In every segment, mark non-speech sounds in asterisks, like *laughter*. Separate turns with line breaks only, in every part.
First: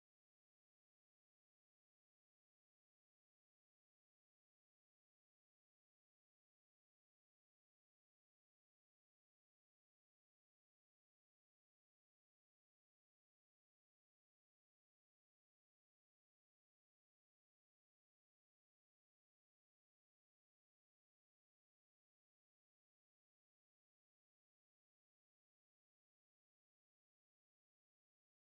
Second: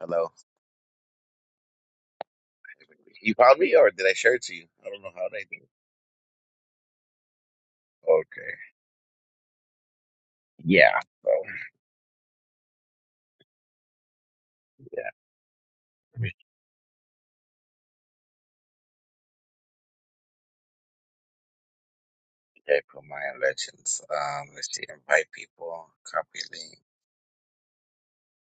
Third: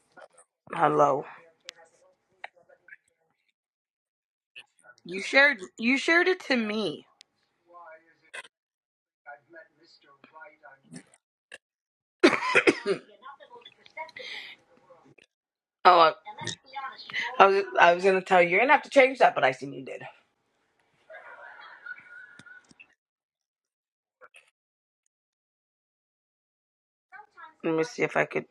Hello.
Hello.
You found me, or did I share it to you? I don't know
You
how they
shared
do.
you shared it to me.
Okay. Yeah. So yeah.
Oh, I
Okay.
I was, I was gonna tell you. You're gonna have to change that, but I seen you did.
Put my legends. Um. Let's see. Invite people. Copy link.
Let me see if I could.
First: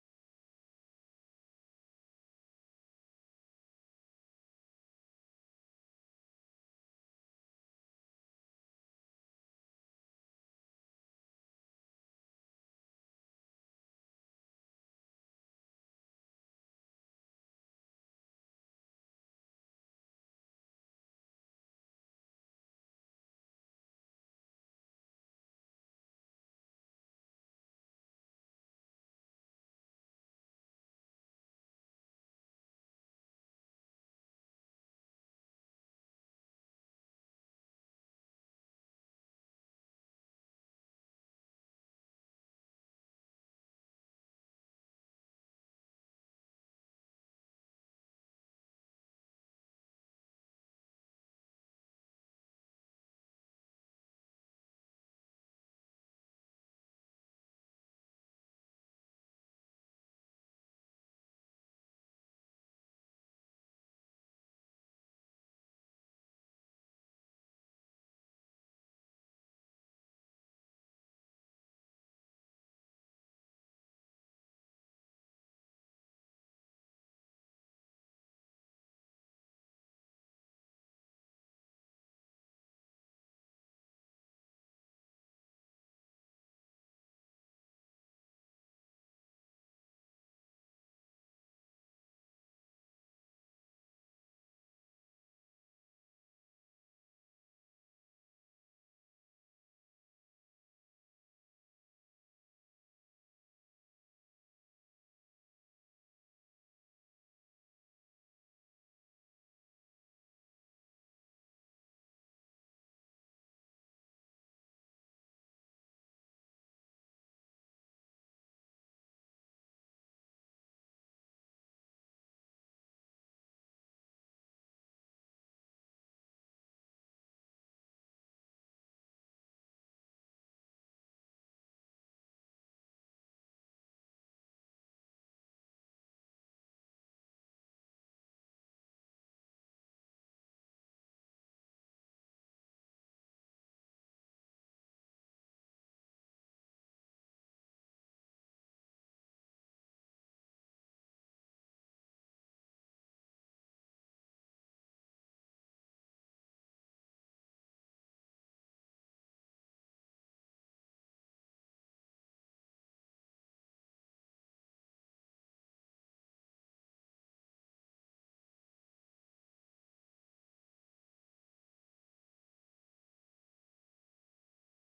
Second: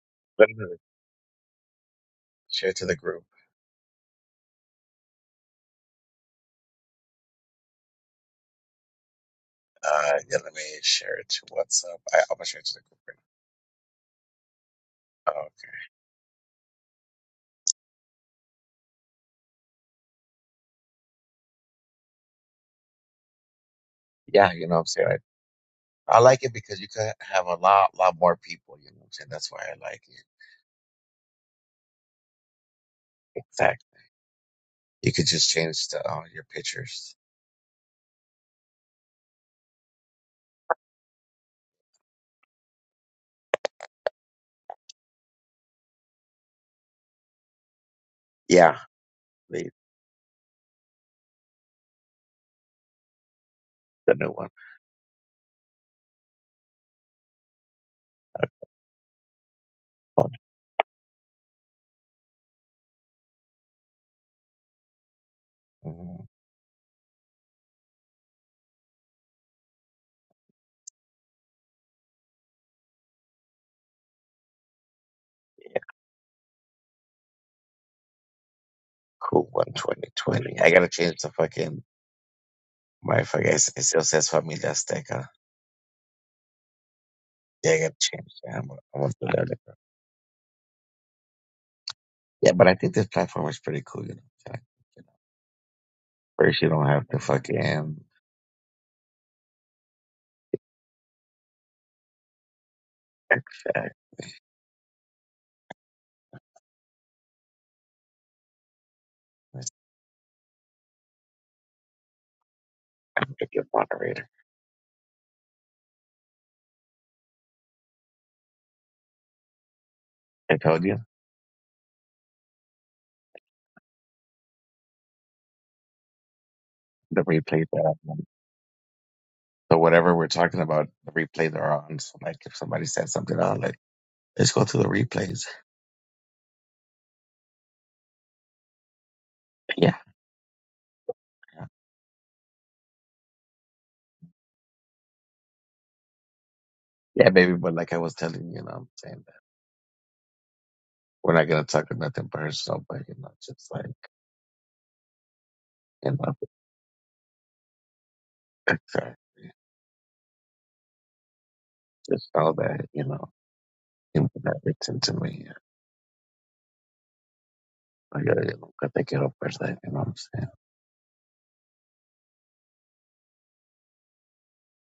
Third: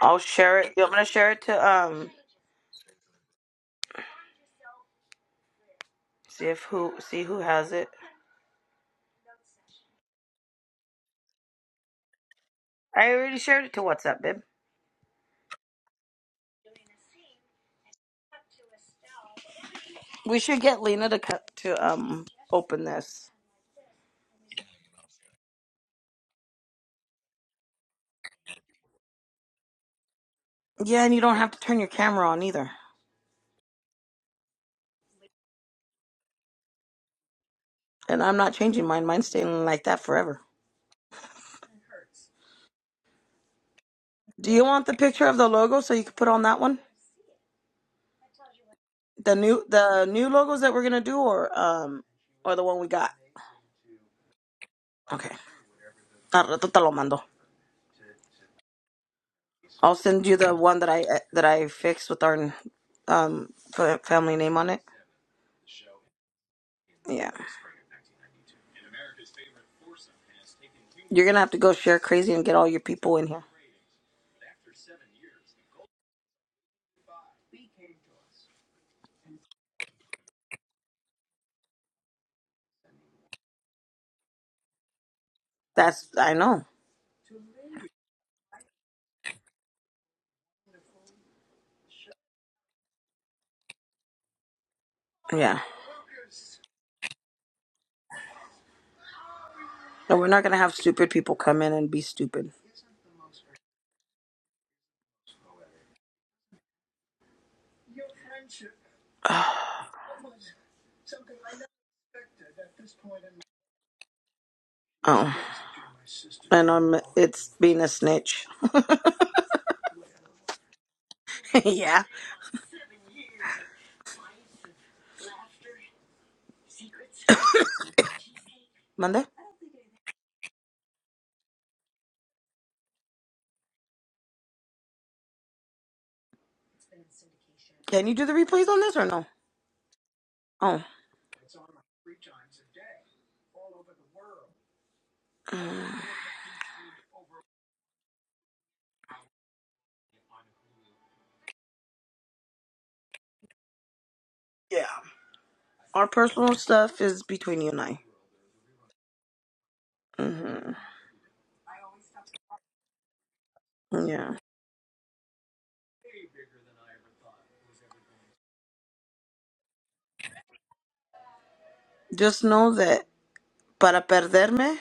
I'll
Let
share it.
me
I'm gonna share it to um.
Share it to the group.
See if who see who has it.
Uh. Yeah. Let me share it to WhatsApp. I, I'm gonna share it to the group.
I
Right
already shared it to WhatsApp, babe.
now. Oh, Okay.
We should get Lena to cut to um open this.
Yeah. You know what I'm saying. I, I like it because you could have a lot, lot more people. You know what I'm saying. That's why I like it.
Yeah, and you don't have to turn your camera on either.
Exactly. You could just change the uh, your pictures.
And I'm not changing mine. Mine's staying like that forever. Do you want the picture of the logo so you can put on that one?
Yeah.
The new
The
the new logos that we're gonna do, or um, or the one we got.
the new one.
Okay. Al rato te lo mando. I'll send you the one that I that I fixed with our um fa- family name on it.
Mhm.
Yeah, you're gonna have to go share crazy and get all your people in here.
Cool one 2020. I gotta change the fucking my fucking. It still says Familia Azteca.
That's I know.
Yeah, I gotta change. Yeah, I'm, gonna- I'm gonna do that later. Yeah, but I think this platform is pretty cool. You know, I-
Yeah,
first you don't have to fucking
and we're not gonna have stupid people come in and be stupid.
extract. I'm a good moderator.
Oh, and I'm it's being a snitch.
I told you
*laughs* yeah,
the replay that I'm on.
Monday.
So whatever we're talking about, the replay they're on. So like, if somebody said something i on, like, let's go to the replays.
Can you do the replays on this or no?
*laughs* Yeah,
Oh,
yeah, yeah, baby. But like I was telling you, you know, what I'm saying that we're not gonna talk about nothing personal, but you know, just like
yeah. Our
you know.
personal stuff is between you and I.
Exacto.
hmm
Just all that, you know, him
Yeah.
that gets into me. I gotta look at the kid that, you know what I'm saying?
Just know that para perderme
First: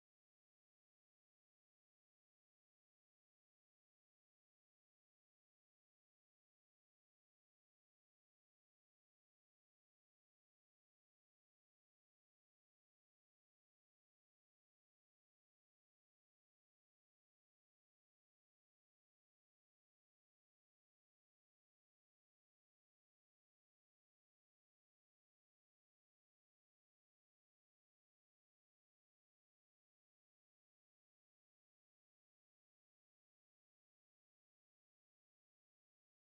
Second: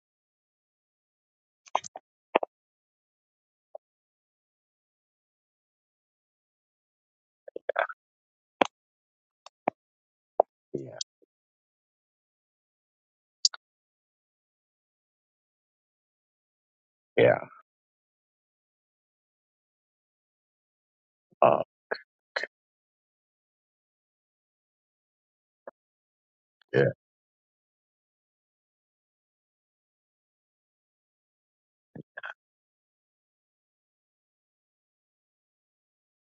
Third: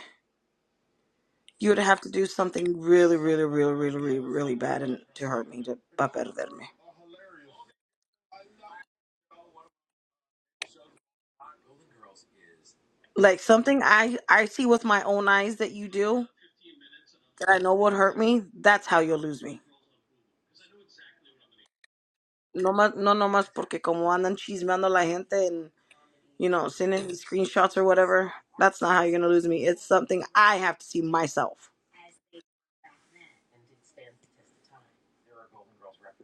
You would have to do something really, really, really, really, really, really bad and to hurt me to butt me. Like something I I see with my own eyes that you do
Yeah. Yeah.
that I know would hurt me. That's how you'll lose me.
Uh,
No más, no, no más porque como andan chismeando la gente and you know
yeah.
sending me screenshots or whatever. That's not how you're gonna lose me. It's something I have to see myself.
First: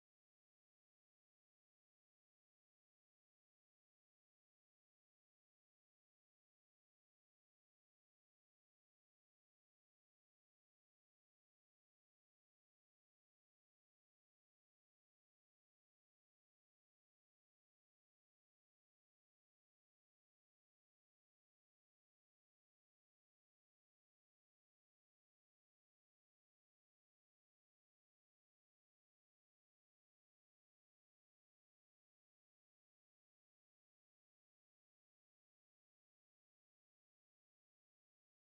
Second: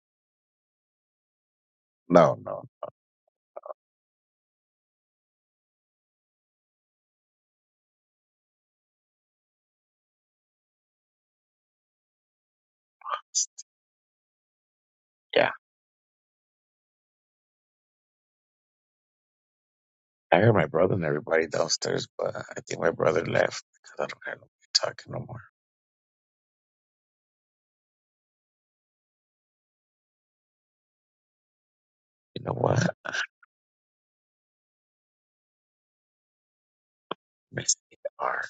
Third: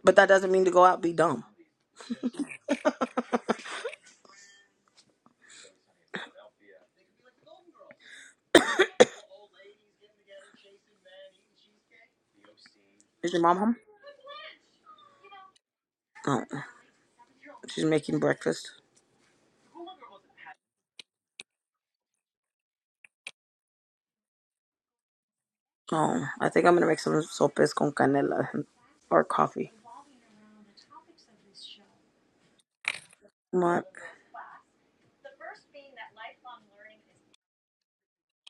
But that doesn't mean to go out and be dumb.
No, no.
Is your mom home?
Yeah.
Oh, she's making breakfast.
I heard my brother and everybody downstairs, but I think my brother left because I don't have nobody talking no more.
Oh, I think I'm gonna make some sopes con canela or coffee.
You know what?
What?
Miss our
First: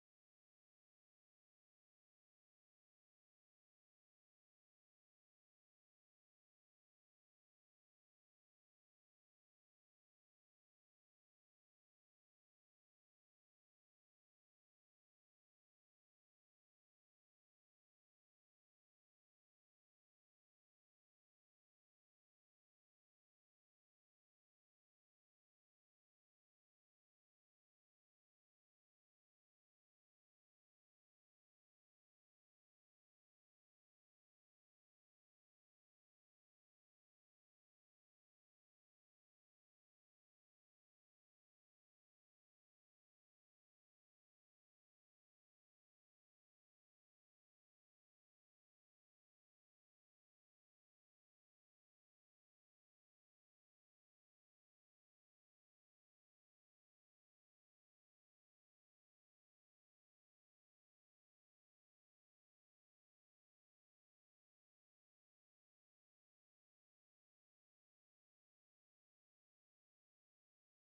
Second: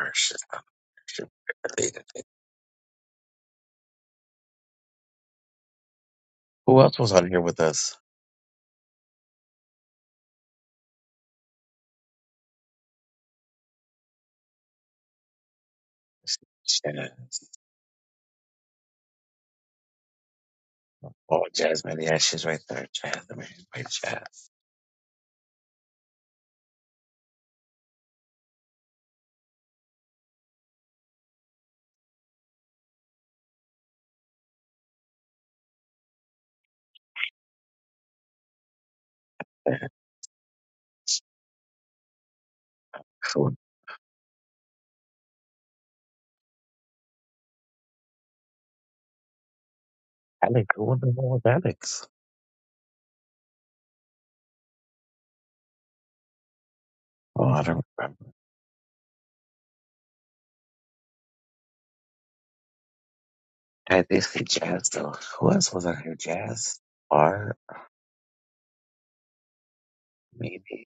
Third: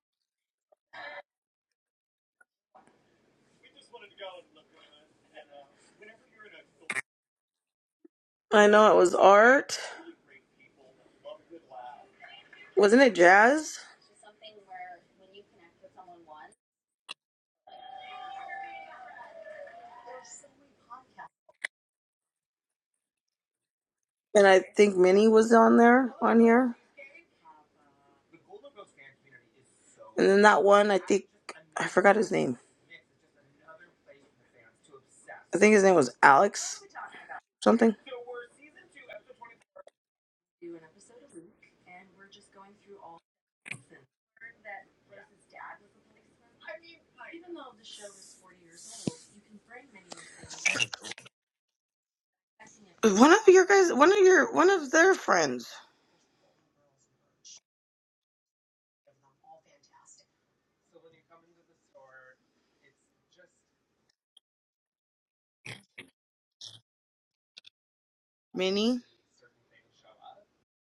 our shit. our shit deleted it. Who else was on here with us?
I know it was art. Wasn't it jazz?
Jazz. Oh, Jasmine. Yeah, she's right there. Jasmine. Wait,
And
Jazz.
I think Minnie was on there, on here. And then that one, I think, I forgot his name. I think his name was Alex something.
Who? Alex. Who the hell was Alex?
One of your guys, one of your, one of their friends,
Oh, I don't remember. I did say jazz though. Who else was on here? Jazz? R?
Minnie.
Maybe?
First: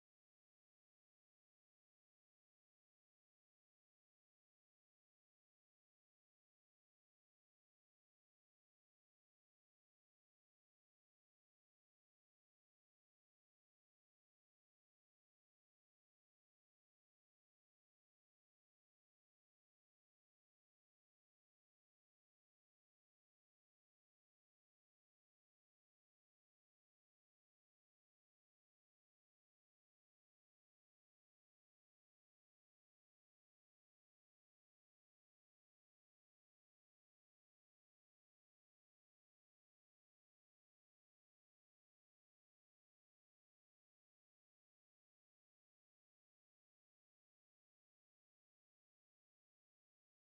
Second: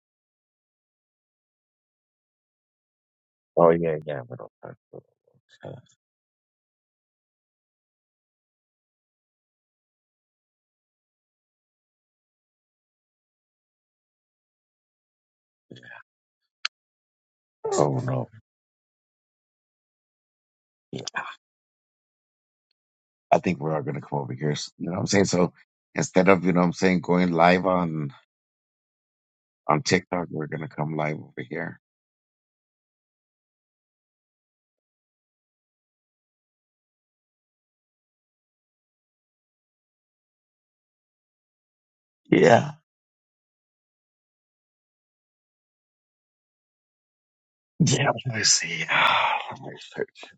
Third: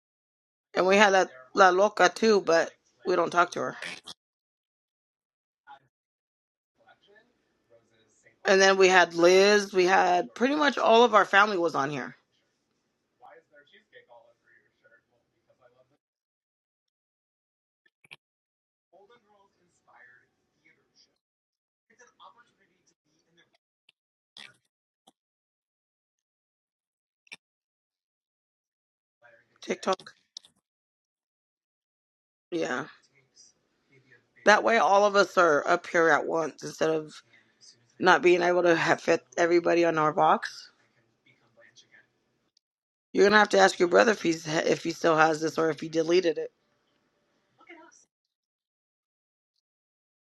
And we had that La Loca too, but we don't talk to
Oh
her.
yeah, yeah, middle part. Uh,
And then we had Liz. We had pretty much all of our family was on here.
I don't know. Yeah, I think we are all going to come over here. s- You know what I'm saying? So instead of, you know what I'm saying, going live on on
TikTok.
TikTok, we're going to come live over here.
Yeah. That way all of us are up here at once instead of not being able to have fit everybody on our box.
Yeah.
You're gonna have to ask your brother if he's if he still has this or if he deleted it.
Yeah, let me see. *sighs* Let me search.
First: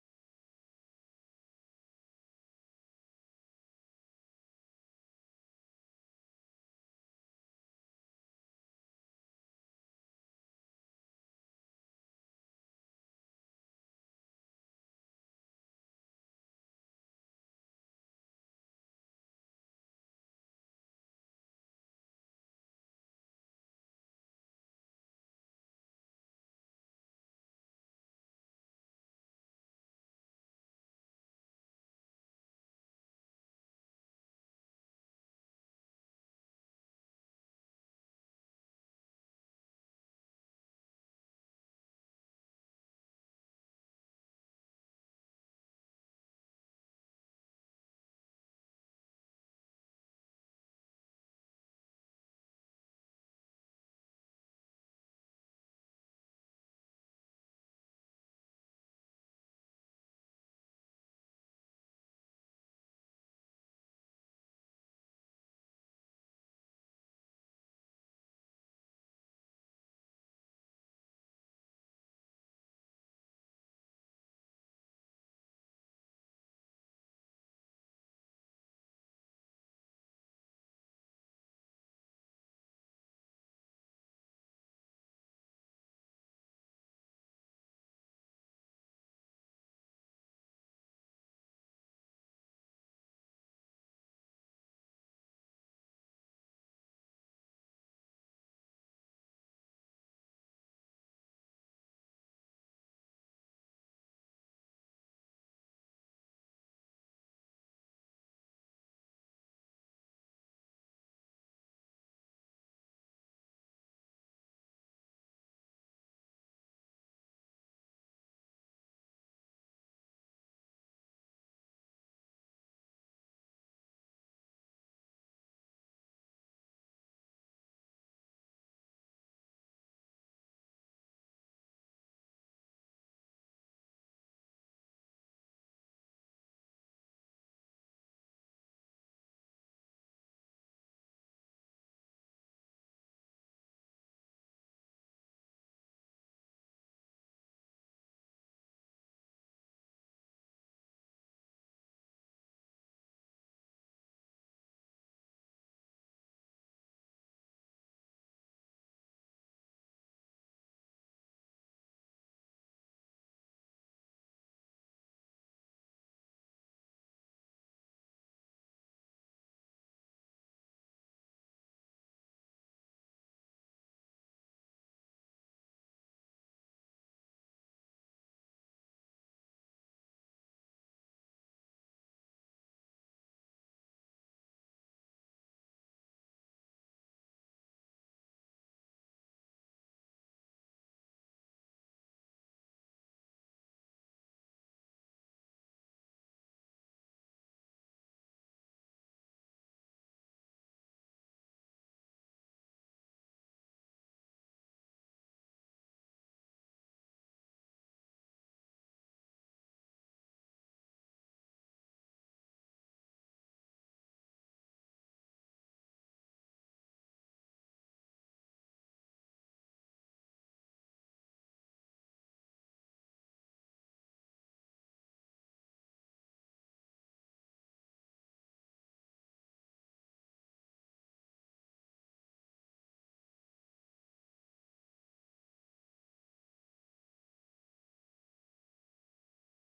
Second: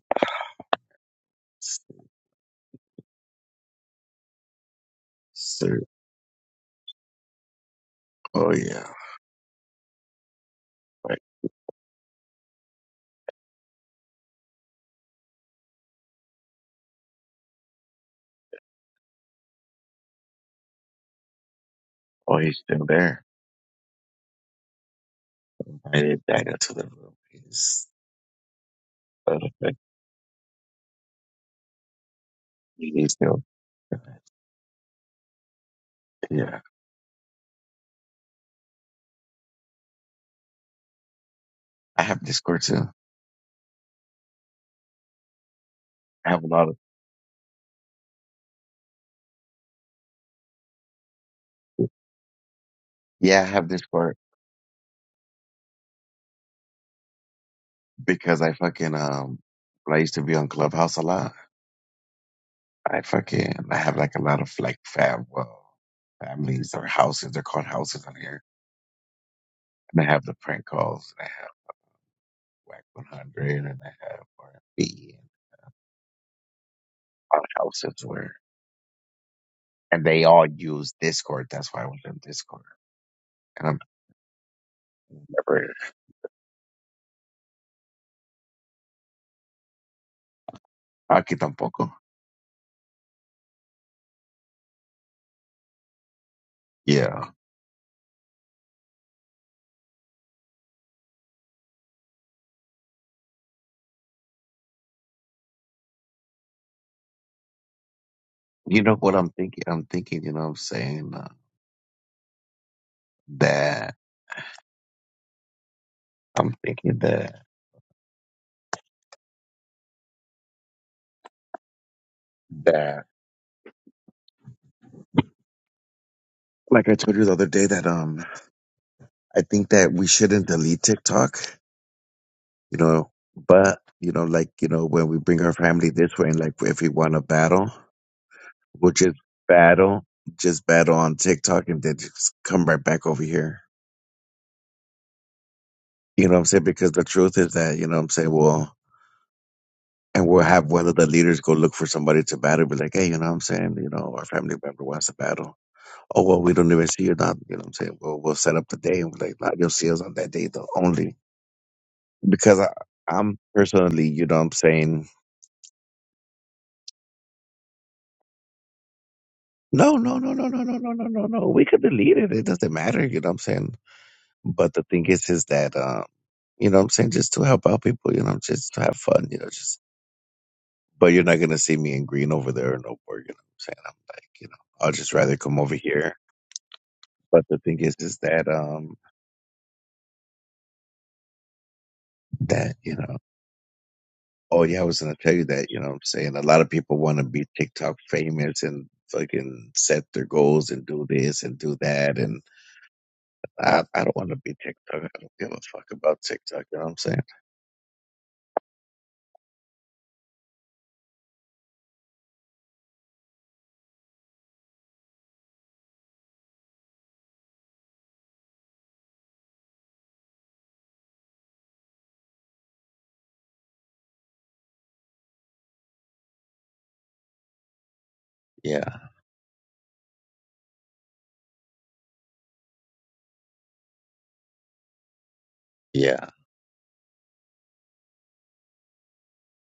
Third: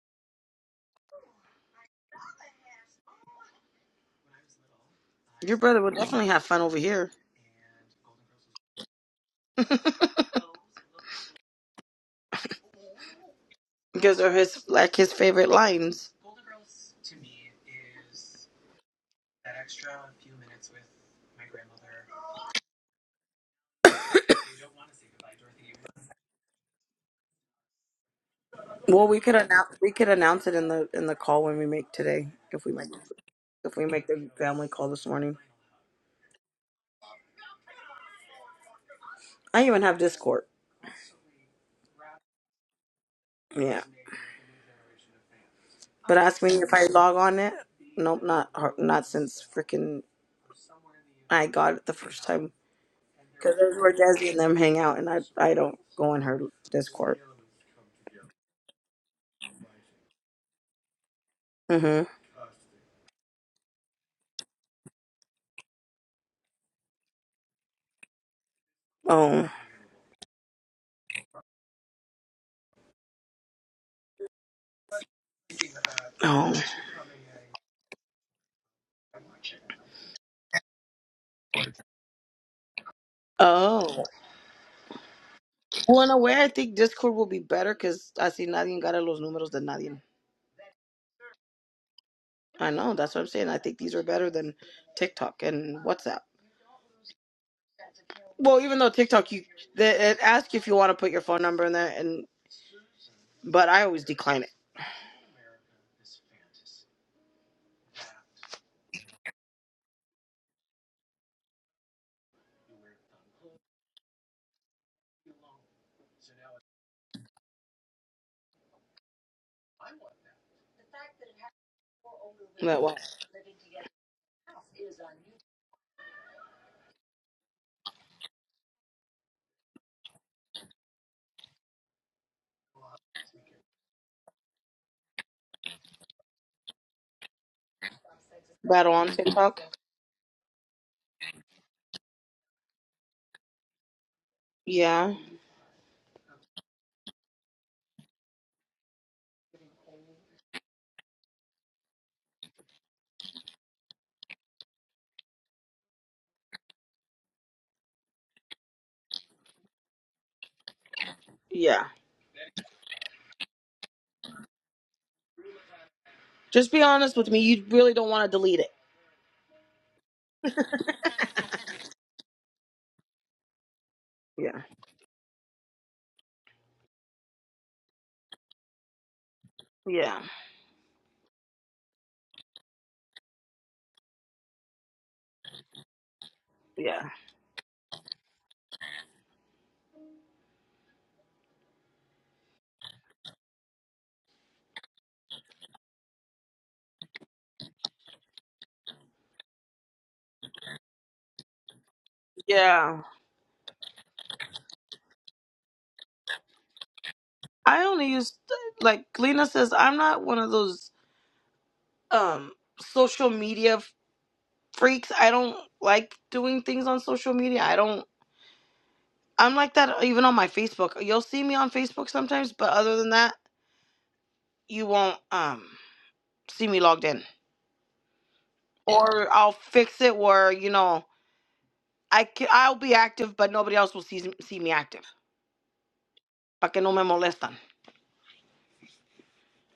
Your brother
Search.
would definitely have fun over here
Oh, yeah. Right.
because they're his like his favorite lines.
Oh, he's still there. I did back into the room. He's,
Well, we could
uh, *laughs*
announce we could announce it in the in the call when we make today if we make
he's still,
if we make the family call this morning.
yeah.
I even have Discord.
I have Discord too.
Yeah, but
I
ask
have a
me
lot of
if I log on it. Nope, not har- not since freaking I got it the first time
Yeah, I
because
have
there's where
Discord
Desi and them hang out, and I I don't go in her Discord.
because I fucking um when I used to be on Clubhouse a lot.
Mhm.
I fucking I have like a lot of like fam well families or houses. They're called houses on here.
Oh.
And I have the prank calls and I have Whack one hundred and I have RFB and B and
Oh.
all the houses where and they all use Discord. That's why I was in Discord. And I'm
Oh.
never
Well, in a way, I think Discord will be better because así nadie gana los números de nadie.
aquí tampoco.
I know, that's what I'm saying. I think these are better than TikTok and WhatsApp.
Yeah.
Well, even though TikTok, you they, it asks you if you want to put your phone number in there, and but I always decline it.
You know what I'm thinking? I'm thinking, you know what I'm saying? Uh, that I'm thinking that
That what
that like I told you the other day that um I think that we shouldn't delete TikTok, you know, but you know, like you know, when we bring our family this way, and like if we want to battle, we'll
battle on
just
TikTok?
battle, just battle on TikTok, and then just come right back over here.
Yeah,
You know what I'm saying? Because the truth is that you know what I'm saying. Well, and we'll have one of the leaders go look for somebody to battle. Be like, hey, you know what I'm saying? You know, our family member wants to battle. Oh well, we don't even see you now. You know what I'm saying? Well, we'll set up the day and be like, nah, you'll see us on that day though only
yeah.
because I, I'm personally, you know what I'm saying
Just be honest with me. You really don't want to delete it.
No, no, no, no, no, no, no, no, no, no. We could delete it. It doesn't matter. You know what I'm saying?
Yeah,
But the thing is, is that, um, you know what I'm saying? Just to help out people, you know, just to have fun, you know, just,
yeah,
but you're not going to see me in green over there or no more, you know what I'm saying? I'm like, you know, I'll just rather come over here.
yeah,
But the thing is, is that, um, that, you know, oh yeah, I was going to tell you that, you know what I'm saying? A lot of people want to be TikTok famous and fucking set their goals and do this and do that. And
yeah.
I, I don't want to be TikTok. I don't give a fuck about TikTok. You know what I'm saying?
I only use like Lena says. I'm not one of those um social media. freaks. I don't like doing things on social media. I don't. I'm like that even on my Facebook. You'll see me on Facebook sometimes, but other than that, you won't um see me logged in.
Yeah,
Or I'll fix it where you know I can, I'll be active, but nobody else will see see me active.
yeah.
Pa que no me molestan.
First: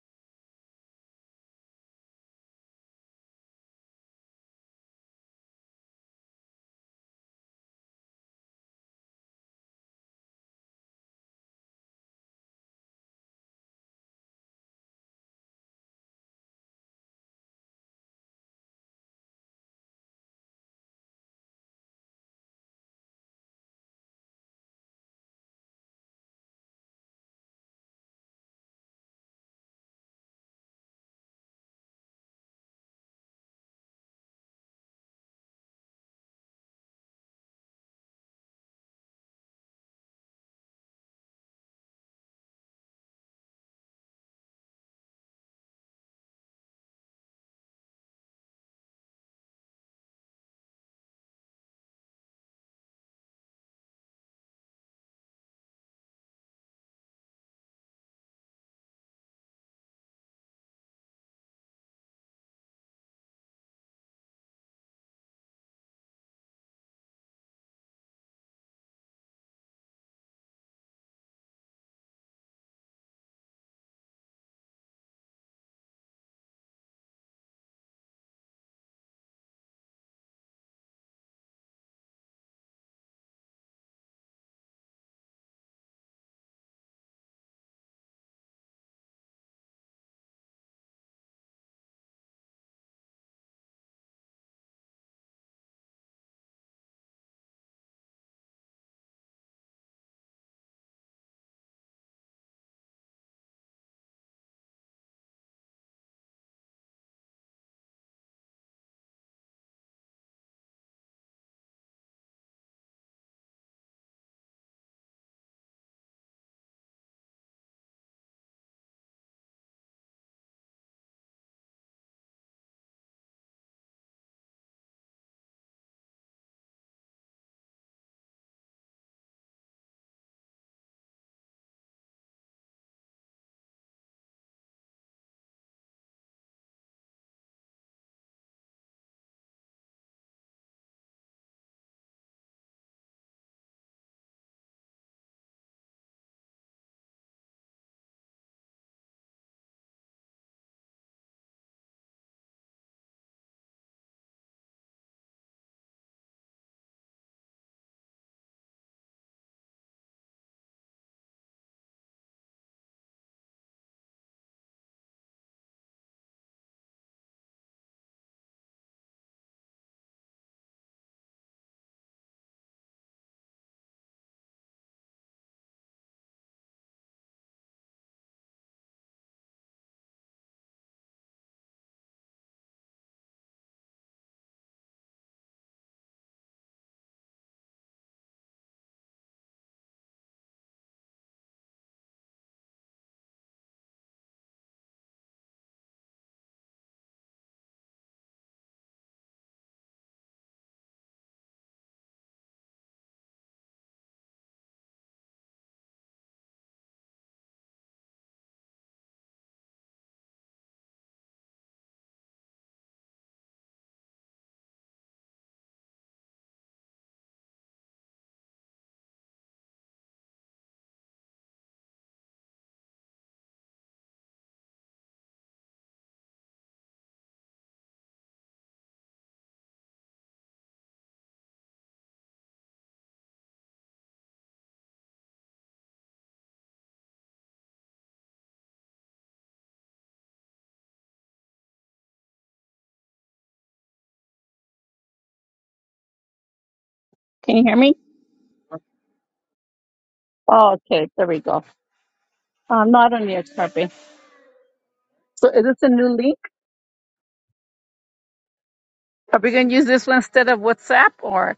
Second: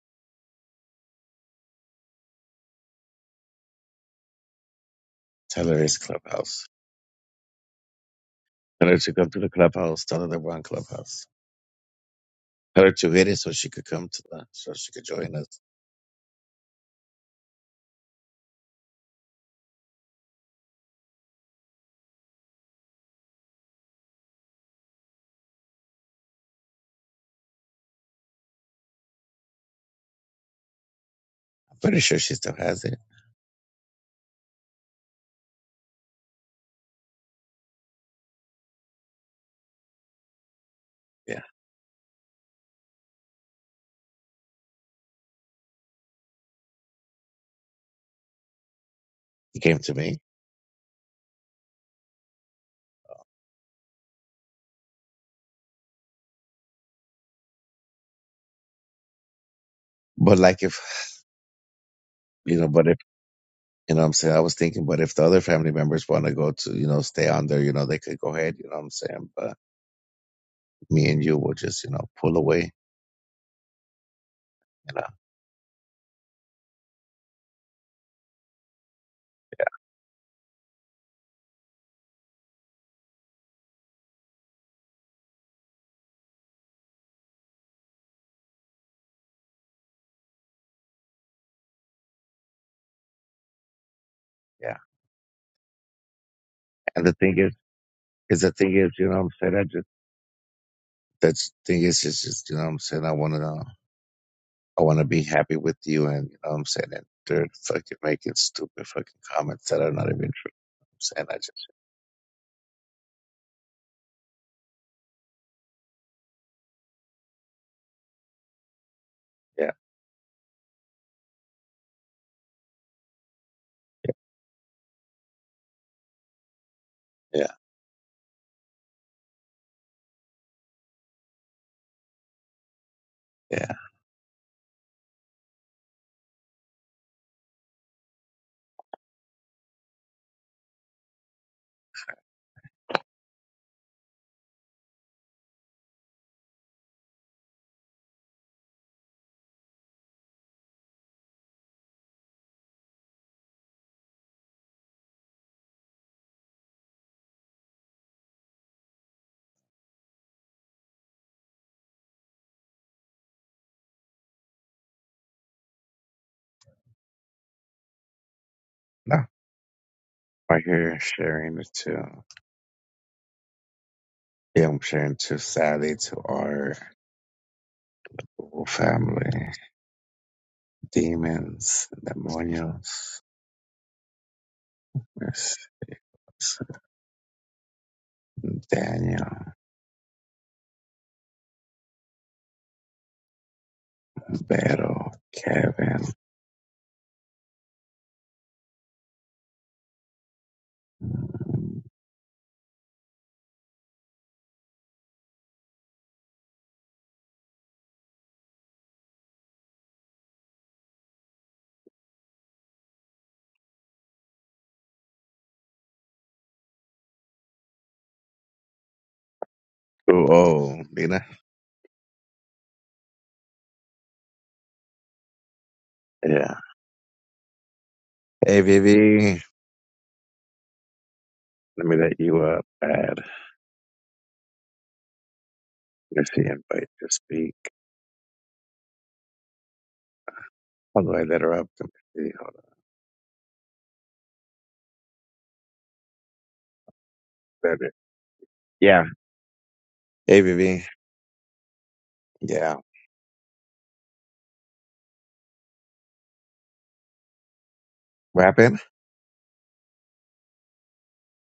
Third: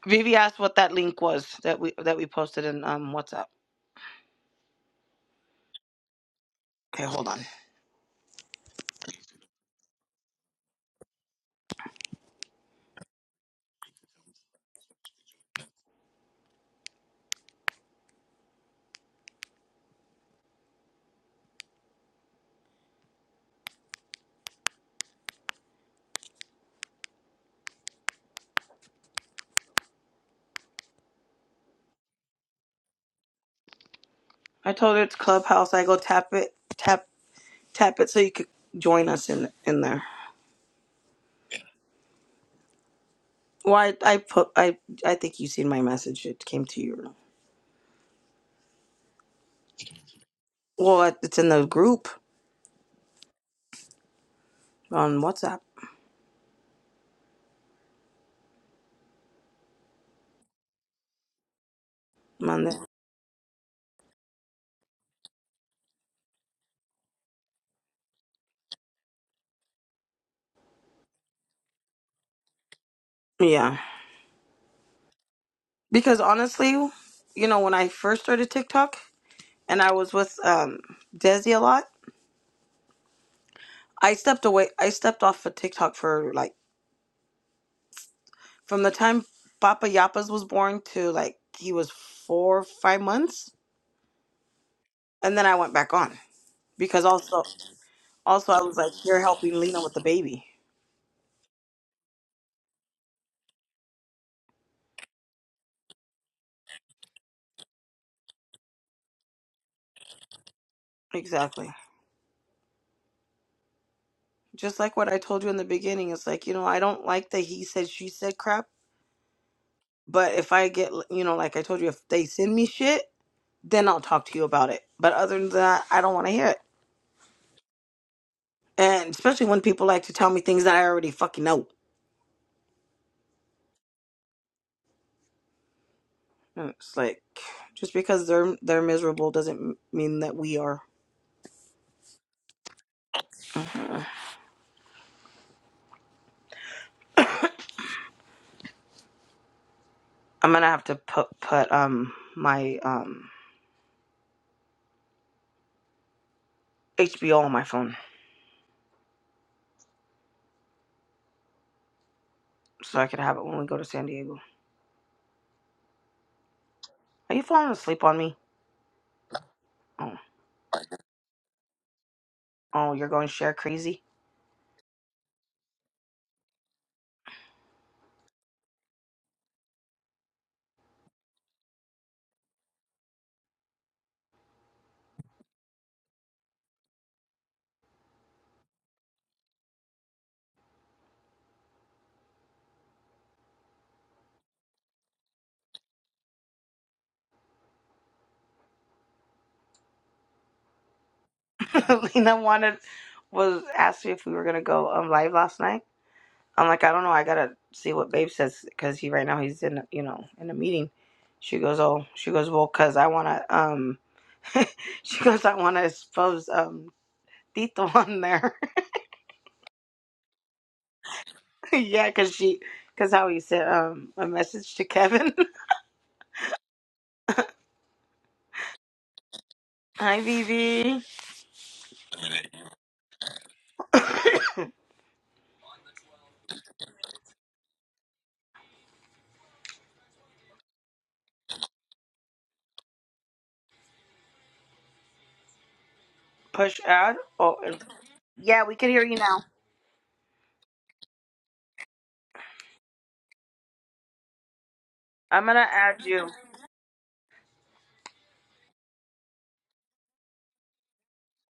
Vivi asked what that link was that we that we posted in um WhatsApp.
Tell her it's Clubhouse.
Okay, hold on.
Tell her to come to the Clubhouse. Tell her that we're on Clubhouse. Tell her to get it so she could come to the, so she could join us. I'm pretty sure she still has it.
I told her it's Clubhouse. I go tap it, tap tap it, so you could join us in in there.
Yeah,
Well, I, I put I I think you seen my message. It came to you.
it came to me.
Well, it- it's in the group on WhatsApp.
But like if,
I'm
you
on
know,
there.
but if, you know what I'm saying? I was thinking, but if the other family members want to go to, you know, stay on there, you know, they could go ahead, you know what I'm saying? But me and you will just, you know, pull away,
Yeah,
you know.
because honestly, you know, when I first started TikTok and I was with um Desi a lot, I stepped away. I stepped off of TikTok for like from the time Papa Yapas was born to like he was four or five months,
Yeah.
and then I went back on because
And the thing
also
is, Because the
also I
thing
was
is,
like,
you know
you're
what I'm saying?
helping
I
Lena
just,
with the baby.
that's the thing is, it's just, you know what I'm saying? I want to, I want to be happy with you. And, you know what I'm saying? And they're fucking making stupid fucking comments that are not even true. I'm saying, I
Exactly.
just,
just like what I told you in the beginning, it's like, you know, I don't like the he said, she said crap.
yeah,
But if I get, you know, like I told you, if they send me shit, then I'll talk to you about it. But other than that, I don't want to hear it.
yeah,
And especially when people like to tell me things that I already fucking know.
yeah, yeah.
And it's like, just because they're they're miserable doesn't mean that we are. I'm gonna have to put put um my um HBO on my phone so I can have it when we go to San Diego. Are you falling asleep on me?
No,
Oh,
right here, sharing it to,
oh, you're going share crazy.
yeah, I'm sharing to Sally, to our whole family, demons, demonios, Miss Daniel, Beto, Kevin.
*laughs* Lena wanted was asked me if we were gonna go um live last night. I'm like, I don't know. I gotta see what Babe says because he right now he's in you know in a meeting. She goes, oh, she goes, well, cause I wanna um, *laughs* she goes, I wanna expose um Tito on there.
Oh, oh, Nina.
*laughs* yeah, cause she, cause how he said um a message to Kevin. *laughs*
Yeah. Hey, Vivi.
Hi, Vivi.
Let me let you up. Add.
*coughs*
Let she invite to speak. How do I let her up? Let me see. Hold on.
Push ad. Oh,
Can you hear
Let
and-
her-
me?
yeah, we can hear
Yeah.
you now.
Oh,
ABV.
okay, there we go.
Yeah.
Uh, not on yet, Harvey.
I'm
So is
gonna
this a
add
new
you.
link?
Rapping?
Are we going to use this one instead of WhatsApp or?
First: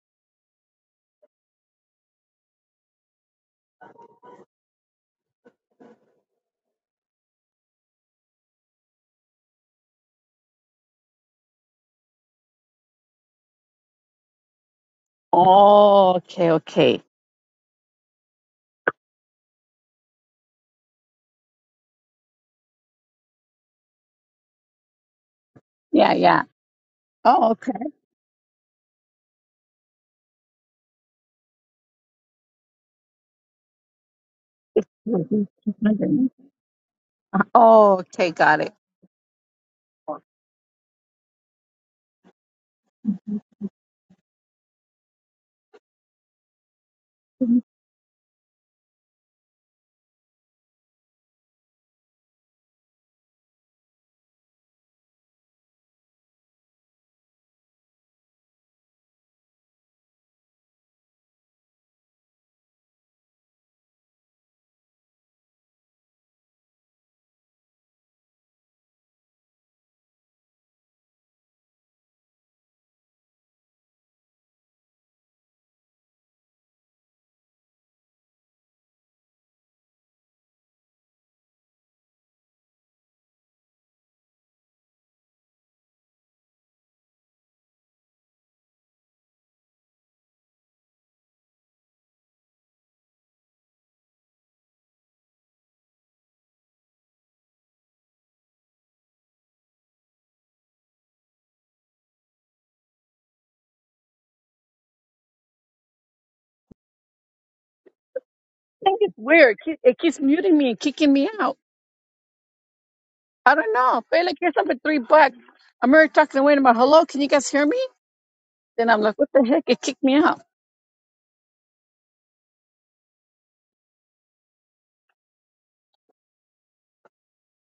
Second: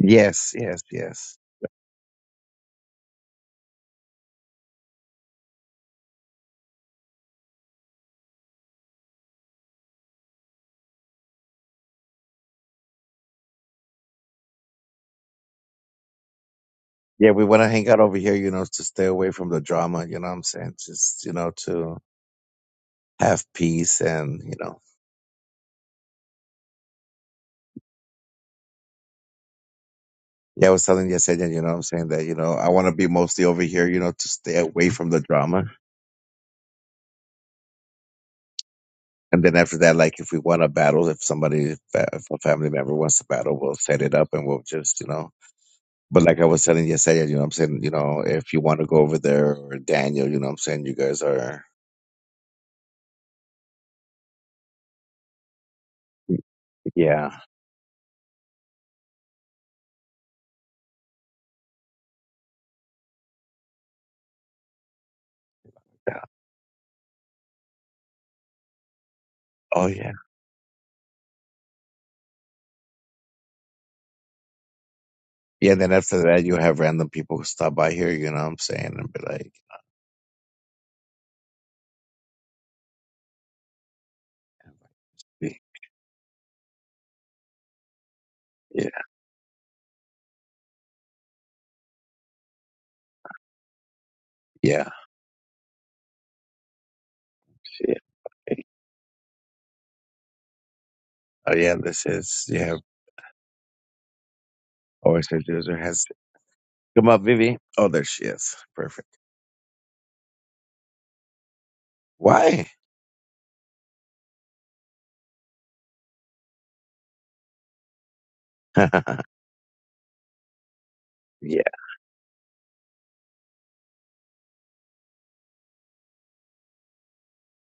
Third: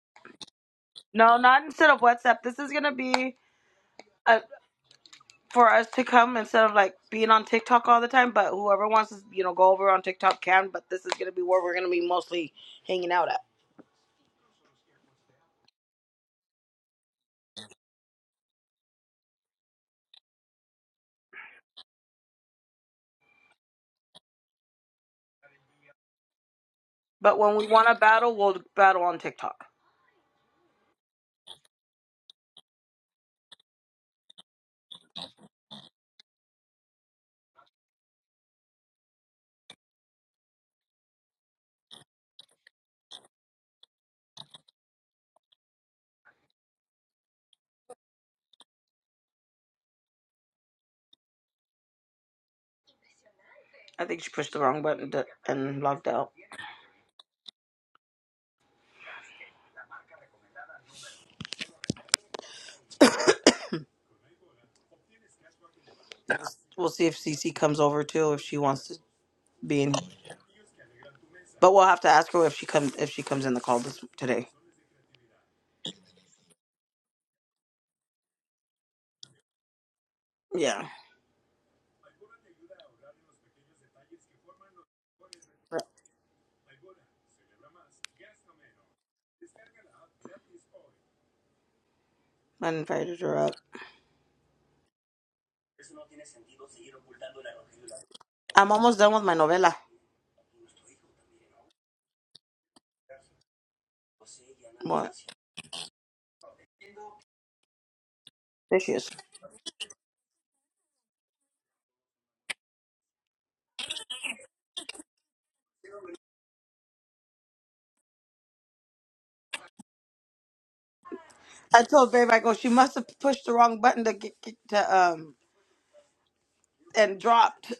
Yes, yes,
No,
yes.
not instead of WhatsApp. This is gonna be. a. for us to come instead of like being on TikTok all the time. But whoever wants to, you know, go over on TikTok can. But this is gonna be where we're gonna be mostly hanging out at.
Oh, okay, okay.
Yeah, we want to hang out over here, you know, to stay away from the drama, you know what I'm saying? Just, you know, to have peace and, you know.
Yeah, yeah.
But
Oh,
when we
okay.
want to battle, we'll battle on TikTok.
Yeah, I was telling Yesenia, you know what I'm saying, that, you know, I want to be mostly over here, you know, to stay away from the drama.
*laughs* Oh, okay, got it.
And then after that,
I
like if we want to battle, if somebody, if a family member wants to battle, we'll set it up and we'll just, you know, But like I was telling yesterday, you know what I'm
think
saying? You know, if you want to go over there or Daniel, you know what I'm saying? You guys are,
I think she pushed the wrong button to, and logged out.
yeah.
We'll see if CC comes over too if she wants to be
Oh,
in.
yeah.
But we'll have to ask her if she comes if she comes in the call this today.
Yeah. then after that, you have random people who stop by here, you know what I'm saying? And be like,
Yeah,
"Hey, yeah,
I invited her up.
yeah. yeah. hey,
I'm almost done with my novella.
Oh, yeah. This is, yeah.
What?
Always says user has, come up, Vivi. Oh, there she is.
There she
Perfect.
is.
it's weird. It keep- it keeps muting me and kicking me out.
Why?
I don't know. But like, here's up at three bucks. I'm already talking away and I'm like, hello, can you guys hear me?
*laughs*
Then I'm like,
yeah.
what the heck? It kicked me out.
Yeah.
I told Babe, I go. She must have pushed the wrong button to get, get to um and dropped.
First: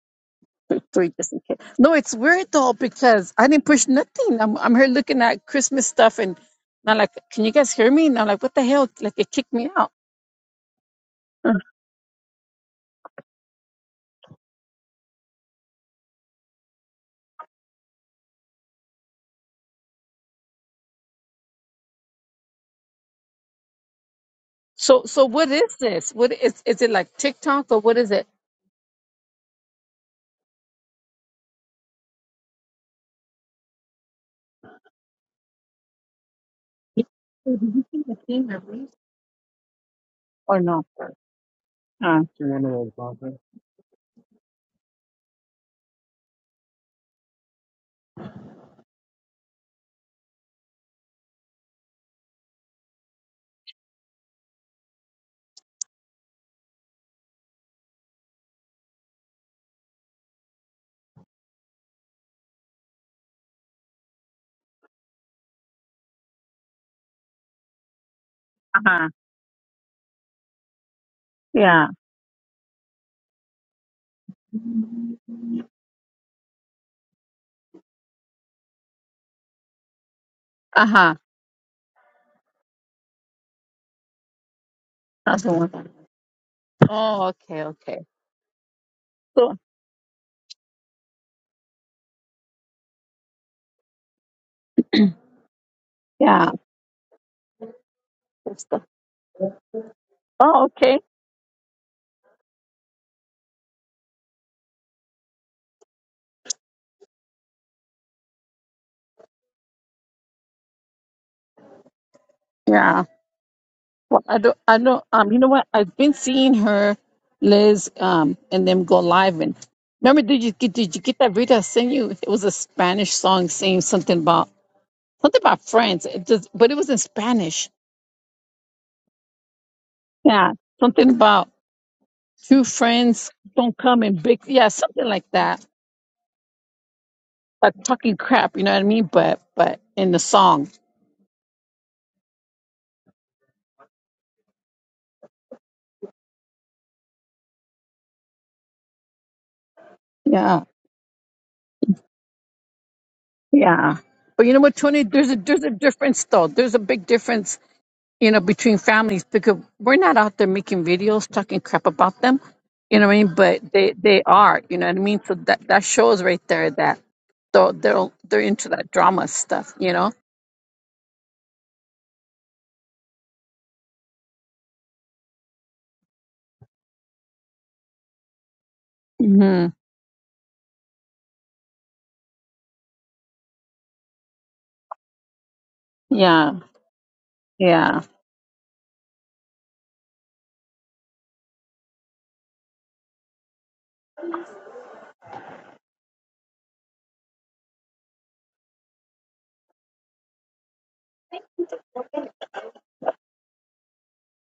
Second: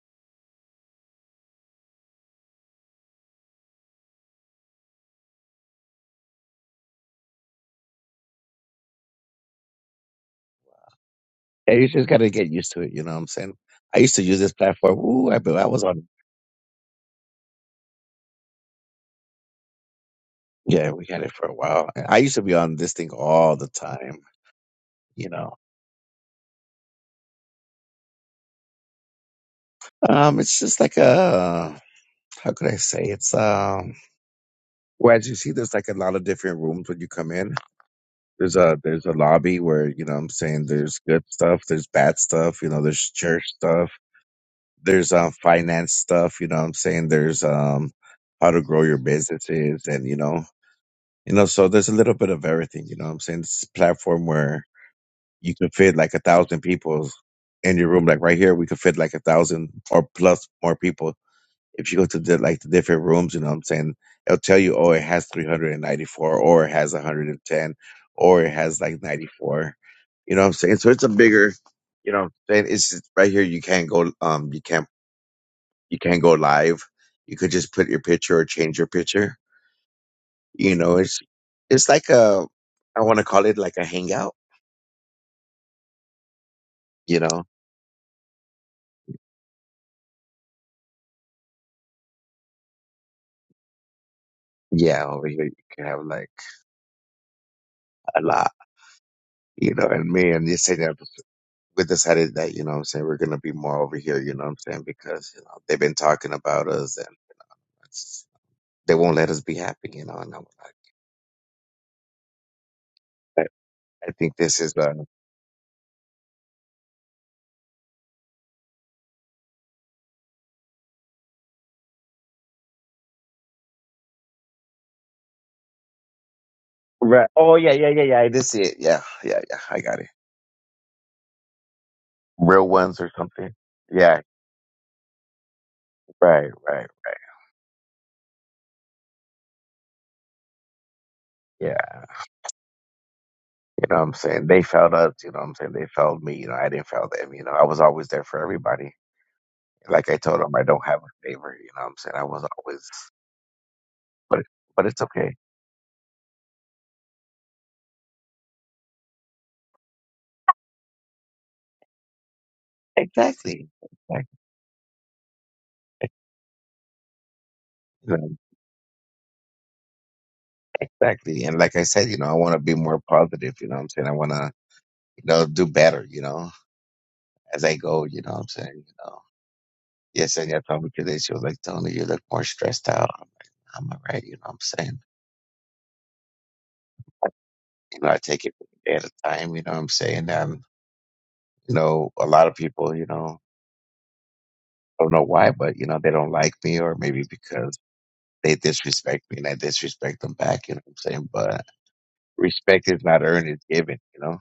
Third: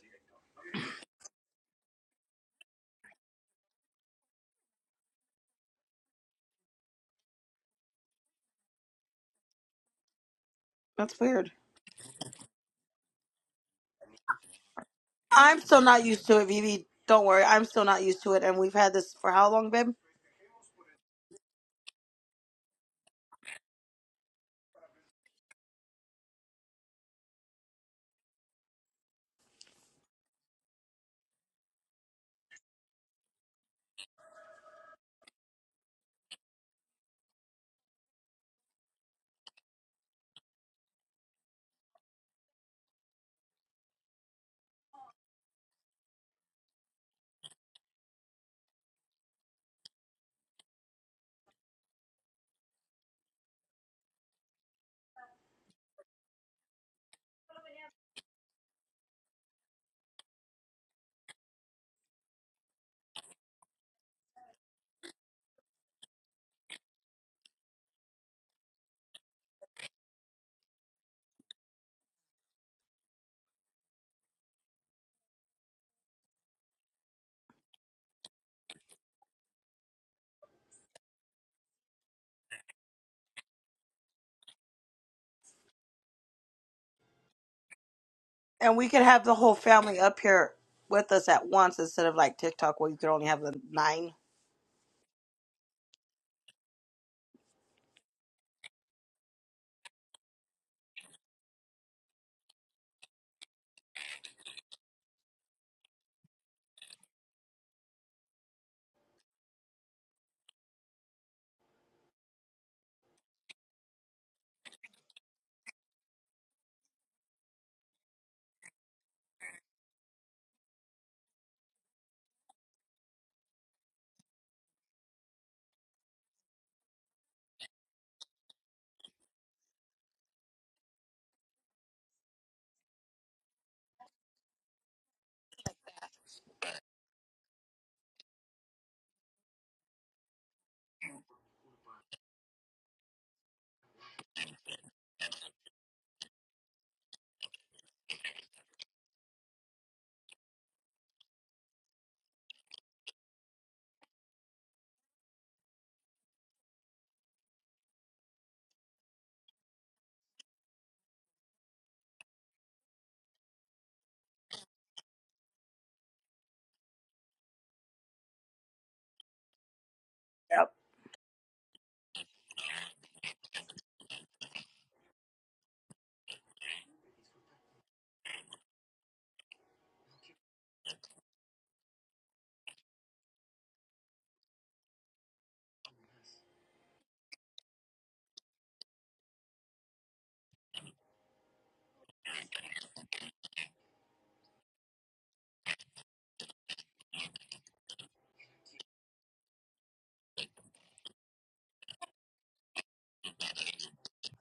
three just in case. No, it's weird though because I didn't push nothing. I'm I'm here looking at Christmas stuff and I'm like, can you guys hear me? And I'm like, what the hell? Like it kicked me out.
That's weird.
Mm.
You just got to get used to it, you know what I'm saying? I used to use this platform. Ooh, I,
I'm
I
still
was
not
on,
used to it, Vivi. Don't worry, I'm still not used to it. And we've had this for how long, babe?
yeah, we had it for a while. I used to be on this thing all the time,
So so
you know?
what is this? What is is it like TikTok or what is it?
Um, it's just like a how could I say it's um. Well, as you see, there's like a lot of different rooms when you come in.
So did you see the thing I
There's a
raised?
there's a lobby where you know what I'm
Or
saying
no?
there's good stuff, there's bad
Uh
stuff, you know, there's church stuff, there's um finance stuff, you know what I'm saying there's um how to grow your businesses and you know you know so there's a little bit of everything, you know what I'm saying. This is a platform where you can fit like a thousand people in your room, like right here, we could fit like a thousand or plus more people if you go to the like the different rooms, you know what I'm saying, it'll tell you, oh, it has 394, or it has 110, or it has like
huh.
94. You know what I'm saying? So it's a bigger,
Yeah.
you know, what I'm saying it's just- right here. You can't go, um, you can't, you can't go live. You could just put your picture or change your picture. You
Uh
know,
huh.
it's, it's like a, I want to call it like a hangout.
That's the one.
You
Oh
know,
okay okay.
And we could have the whole
So
family up here with us at once instead of like TikTok where you could only have the nine.
yeah, over here you can have like
yeah.
a lot.
that's the-
You know, and me and you
Oh
say
okay.
that. we decided that, you know what I'm saying, we're going to be more over here, you know what I'm saying, because, you know, they've been talking about us and it's- they won't let us be happy, you know. And I'm like,
Yeah.
I, I
Well,
think
I don't,
this is,
I
uh,
don't, um, you know what? I've been seeing her, Liz, um, and them go live. And remember, did you get, did you get that video I sent you? It was a Spanish song saying something about, something about friends. It just, but it was in
right. Oh,
Spanish.
yeah, yeah, yeah, yeah. I did see it. Yeah, yeah, yeah. I got it.
Yeah. Something about two
Real ones or
friends
something.
don't come in
Yeah,
big. Yeah. Something like that.
right, right, right.
Like talking crap. You know what I mean? But, but in the song.
Yeah. You know what I'm saying? They failed us, you know what I'm saying? They failed me, you know, I didn't fail them, you know. I was always there for everybody. Like I told them, I
Yeah.
don't have a favor, you know what I'm saying? I was always,
Yeah.
but,
But you know what,
but it's
Tony? There's a,
okay.
there's a difference though. There's a big difference you know, between families because we're not out there making videos talking crap about them. You know what I mean?
Exactly.
But they they
Exactly.
are, you know what I mean? So that that shows right there that so they're they're into that drama stuff, you know?
Yep.
Exactly. And like I said, you know, I want to be more positive, you know what I'm saying? I want to, you know, do better, you know, as I go, you know what I'm saying? You know,
Mhm.
yes, and I told me today, she was like, Tony, you look more stressed out. I'm like, "Nah, I'm all right, you know what I'm saying?
Yeah.
You
Yeah.
know, I take it a day at a time, you know what I'm saying? And, you know, a lot of people, you know, I don't know why, but, you know, they don't like me or maybe because they disrespect me and I disrespect them back, you know what I'm saying? But respect is not earned, it's given, you know?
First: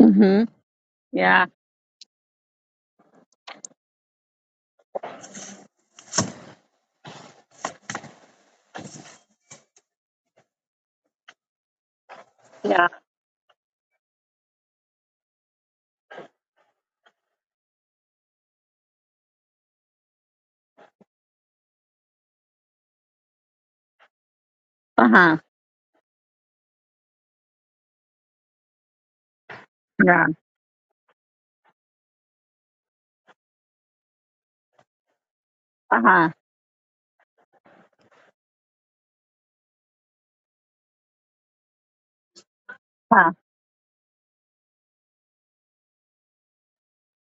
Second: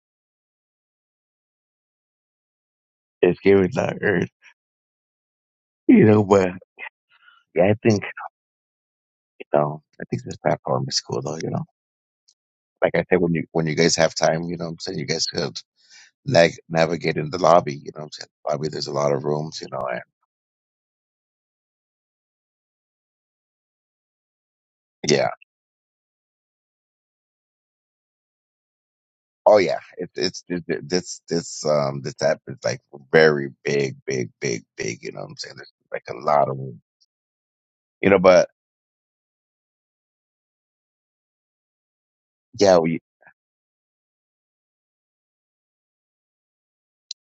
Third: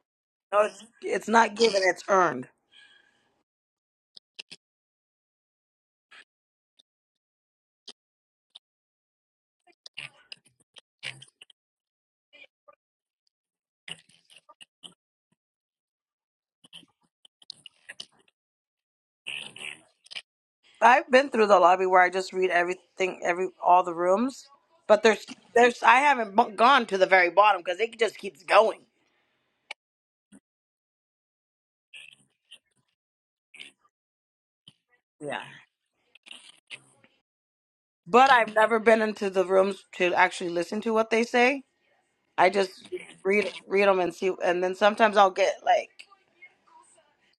Mhm.
No, it's, it's
Yeah.
not given; it's earned.
It's given, not earned, you know, but. Yeah, I think So I think this platform is cool though, you know.
Yeah.
Like I said, when you when you guys have time, you know what I'm saying, you guys could nag navigate in the lobby, you know what I'm saying? Lobby there's a lot of rooms, you know, and
I've been through the lobby where I just read everything, every all the rooms, but there's
yeah.
Uh-huh.
there's I haven't bu- gone to the very bottom because it just keeps going.
Oh yeah. It,
Yeah.
it's it, it- this this um this app is like very big, big, big, big, you know what I'm
Yeah.
saying? There's like a
Uh-huh.
lot of room. You know,
But
but
I've never been into the rooms to actually listen to what they say. I just
yeah,
Uh, huh.
read read them and see, and then sometimes I'll get like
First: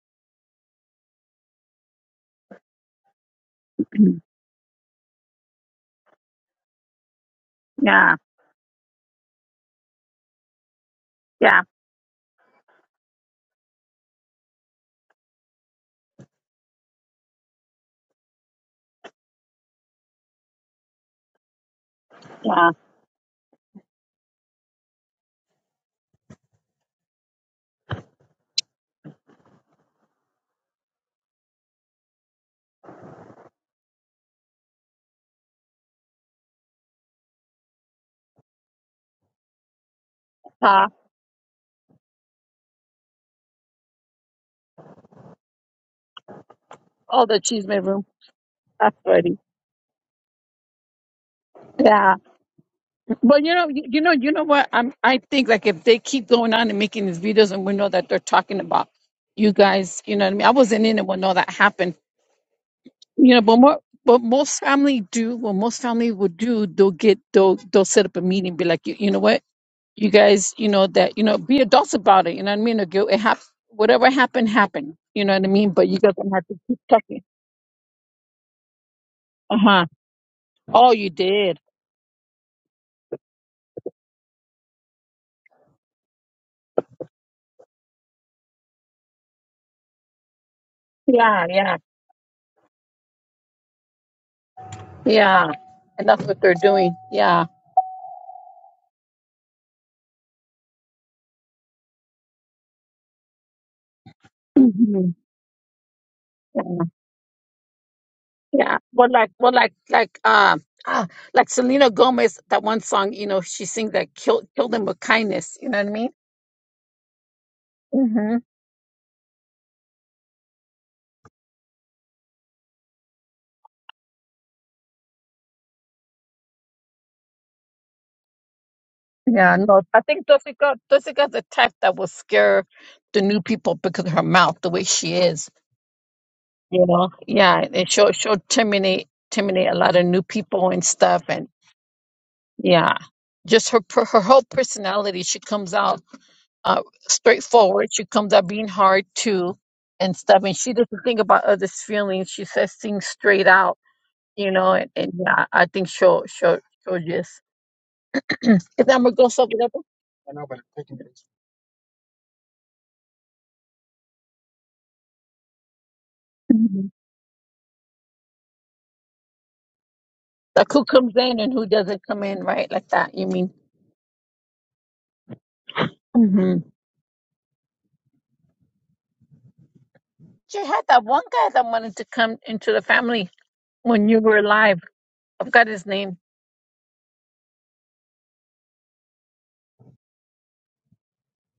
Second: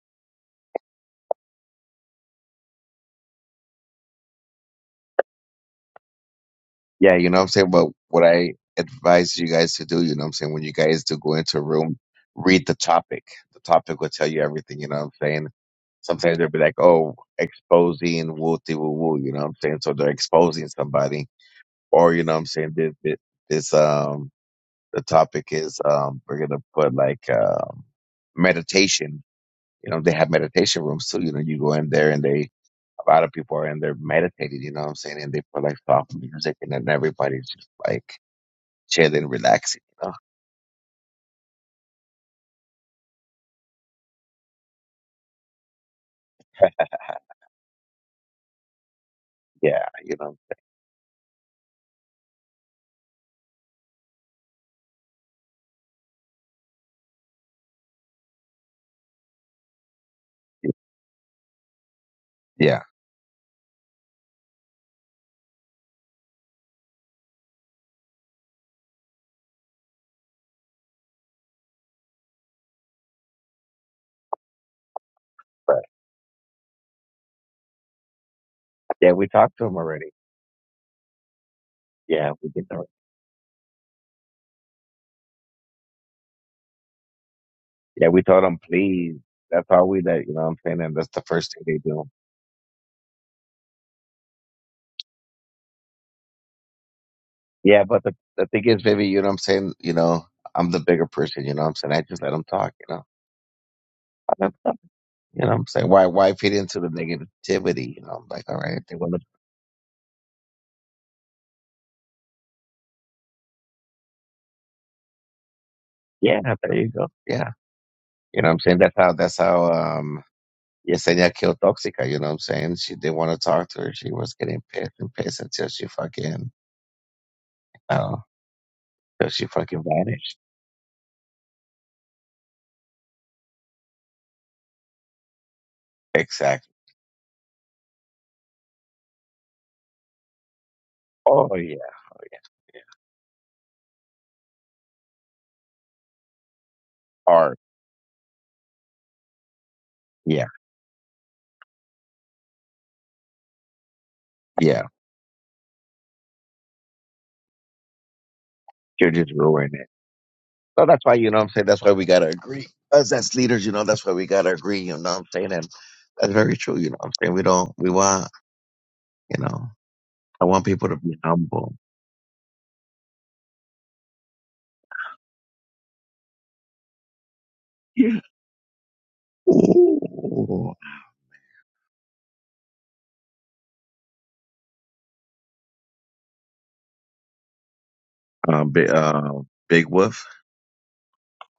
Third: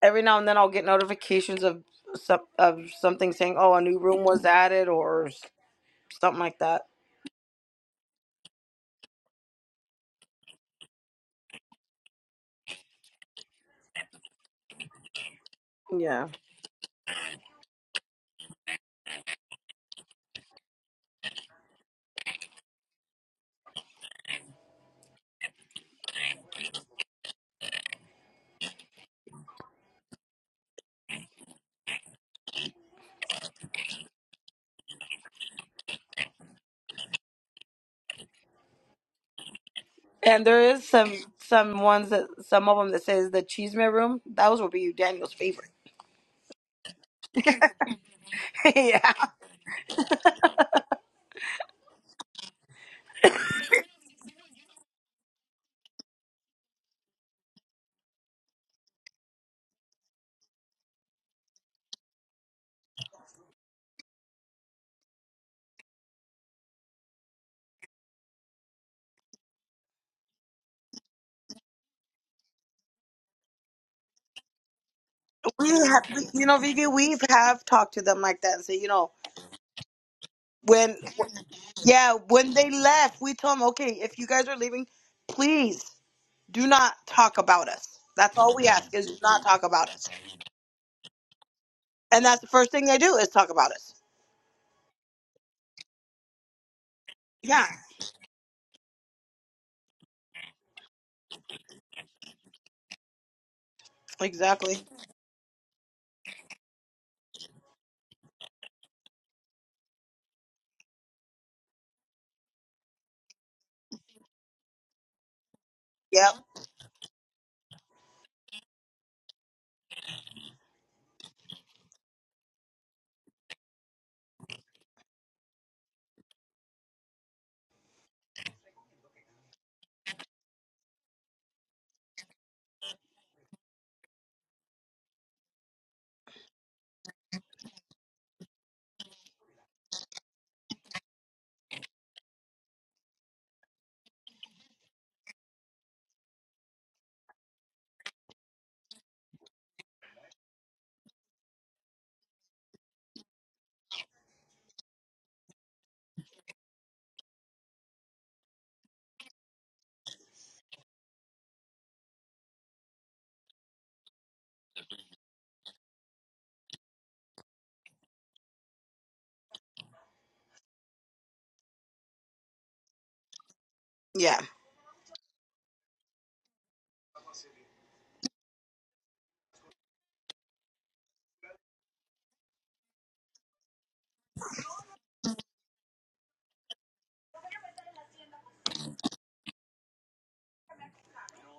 every now and then I'll get notifications of some of something saying, "Oh, a new
*clears throat* Uh-huh.
room was added" or s- something like that.
Yeah, you know what I'm saying? But
Yeah.
what I advise you guys to do, you know what I'm saying, when you guys do go into
Yeah.
a room, read the topic. The topic will tell you everything, you know what I'm saying?
Yeah,
Sometimes they'll be like, oh, exposing wooty woo woo, you know what I'm saying? So they're exposing somebody. Or, you know what I'm
Yeah.
saying, this, this, this um, the topic is, um, we're going to put like, um, meditation. You know, they have meditation rooms too. You know, you go in there and they, a lot of people are in there meditating, you know what I'm saying? And they put like soft music and then everybody's just like, chilling, relaxing. You know?
and there is
Uh,
some some ones that some of them that says the Cheeseman room. Those will be Daniel's favorite.
oh, the cheese room.
*laughs*
That's
yeah,
funny.
Yeah, you know.
Yeah. But you know, you you know, you know what? I'm. I think like if they keep going on and making these videos, and we know that they're talking about you guys, you know what I mean. I wasn't in it when all that happened,
Yeah,
you know. But more, but most family do. What most family would do, they'll get, they'll, they'll set up a meeting, be like, you, you know what, you guys, you know that, you know, be adults about it. You know what I mean? Or go, it hap- whatever happened, happened. You know what I
we
mean?
but
But you guys
have,
don't
you
have to
know,
keep
Vicky, we
talking.
have talked to them like that and say, you know,
yeah, we
Uh
talked to him
huh.
already.
Oh,
when
you did.
yeah,
Yeah, we
when
did.
they
already.
left, we told them, okay, if you guys are leaving, please. do not talk about us.
Yeah, we
That's
told
all
him
we ask is do
please.
not talk
That's
about
all we
us.
did. You know what I'm saying? And that's the
Yeah,
first thing
yeah,
they do.
And that's the first thing they do is talk about us.
yeah. And that's what they're doing. Yeah.
Yeah,
Yeah, but the the thing is, baby, you know what I'm saying? You know, I'm the bigger person. You know what I'm saying? I just let him talk. You know, I let 'em talk.
exactly.
Mhm.
You know what I'm saying? Why why feed into the negativity? You know, I'm like, all
Yeah.
right, they
Well,
want to.
like, well, like, like, um, ah, like Selena Gomez, that one song, you know, she sings that kill, kill them with kindness. You know what I mean?
Yep.
Yeah, there you go. Yeah,
hmm
you know what I'm saying? That's how. That's how. Um, Yesenia killed Toxica, you know what I'm saying? She didn't want to talk to her. She was getting pissed and pissed until she fucking, uh, until she
Yeah. No,
fucking
I think
vanished.
Jessica, Jessica's the type that will scare the new people because of her mouth, the way she is.
Exactly.
You know? Yeah. And she'll, she'll terminate, terminate a lot of new people and stuff. And
Oh, yeah.
yeah, just her, per- her whole personality, she comes out. uh,
Art.
straightforward. She comes out being hard too and stuff.
yeah,
And she doesn't think about others' feelings. She says things straight out, you know.
yeah.
And, and yeah, I think she'll she'll she'll just. Is that going
You're
gonna go
just
so
ruining
whatever.
it. So that's why, you know what I'm saying? That's why we got to agree. Us as leaders, you know, that's why we got to agree, you know what I'm saying? And that's very true,
Mhm.
you know what I'm saying? We don't, we want, you know, I want
Like who
people to
comes
be
in and who
humble.
doesn't come in, right? Like that. You mean?
Yeah.
hmm
Yeah.
She
Ooh.
had that one guy that wanted to come into the family when you were alive. I forgot his name.
Um, big, uh, big Wolf.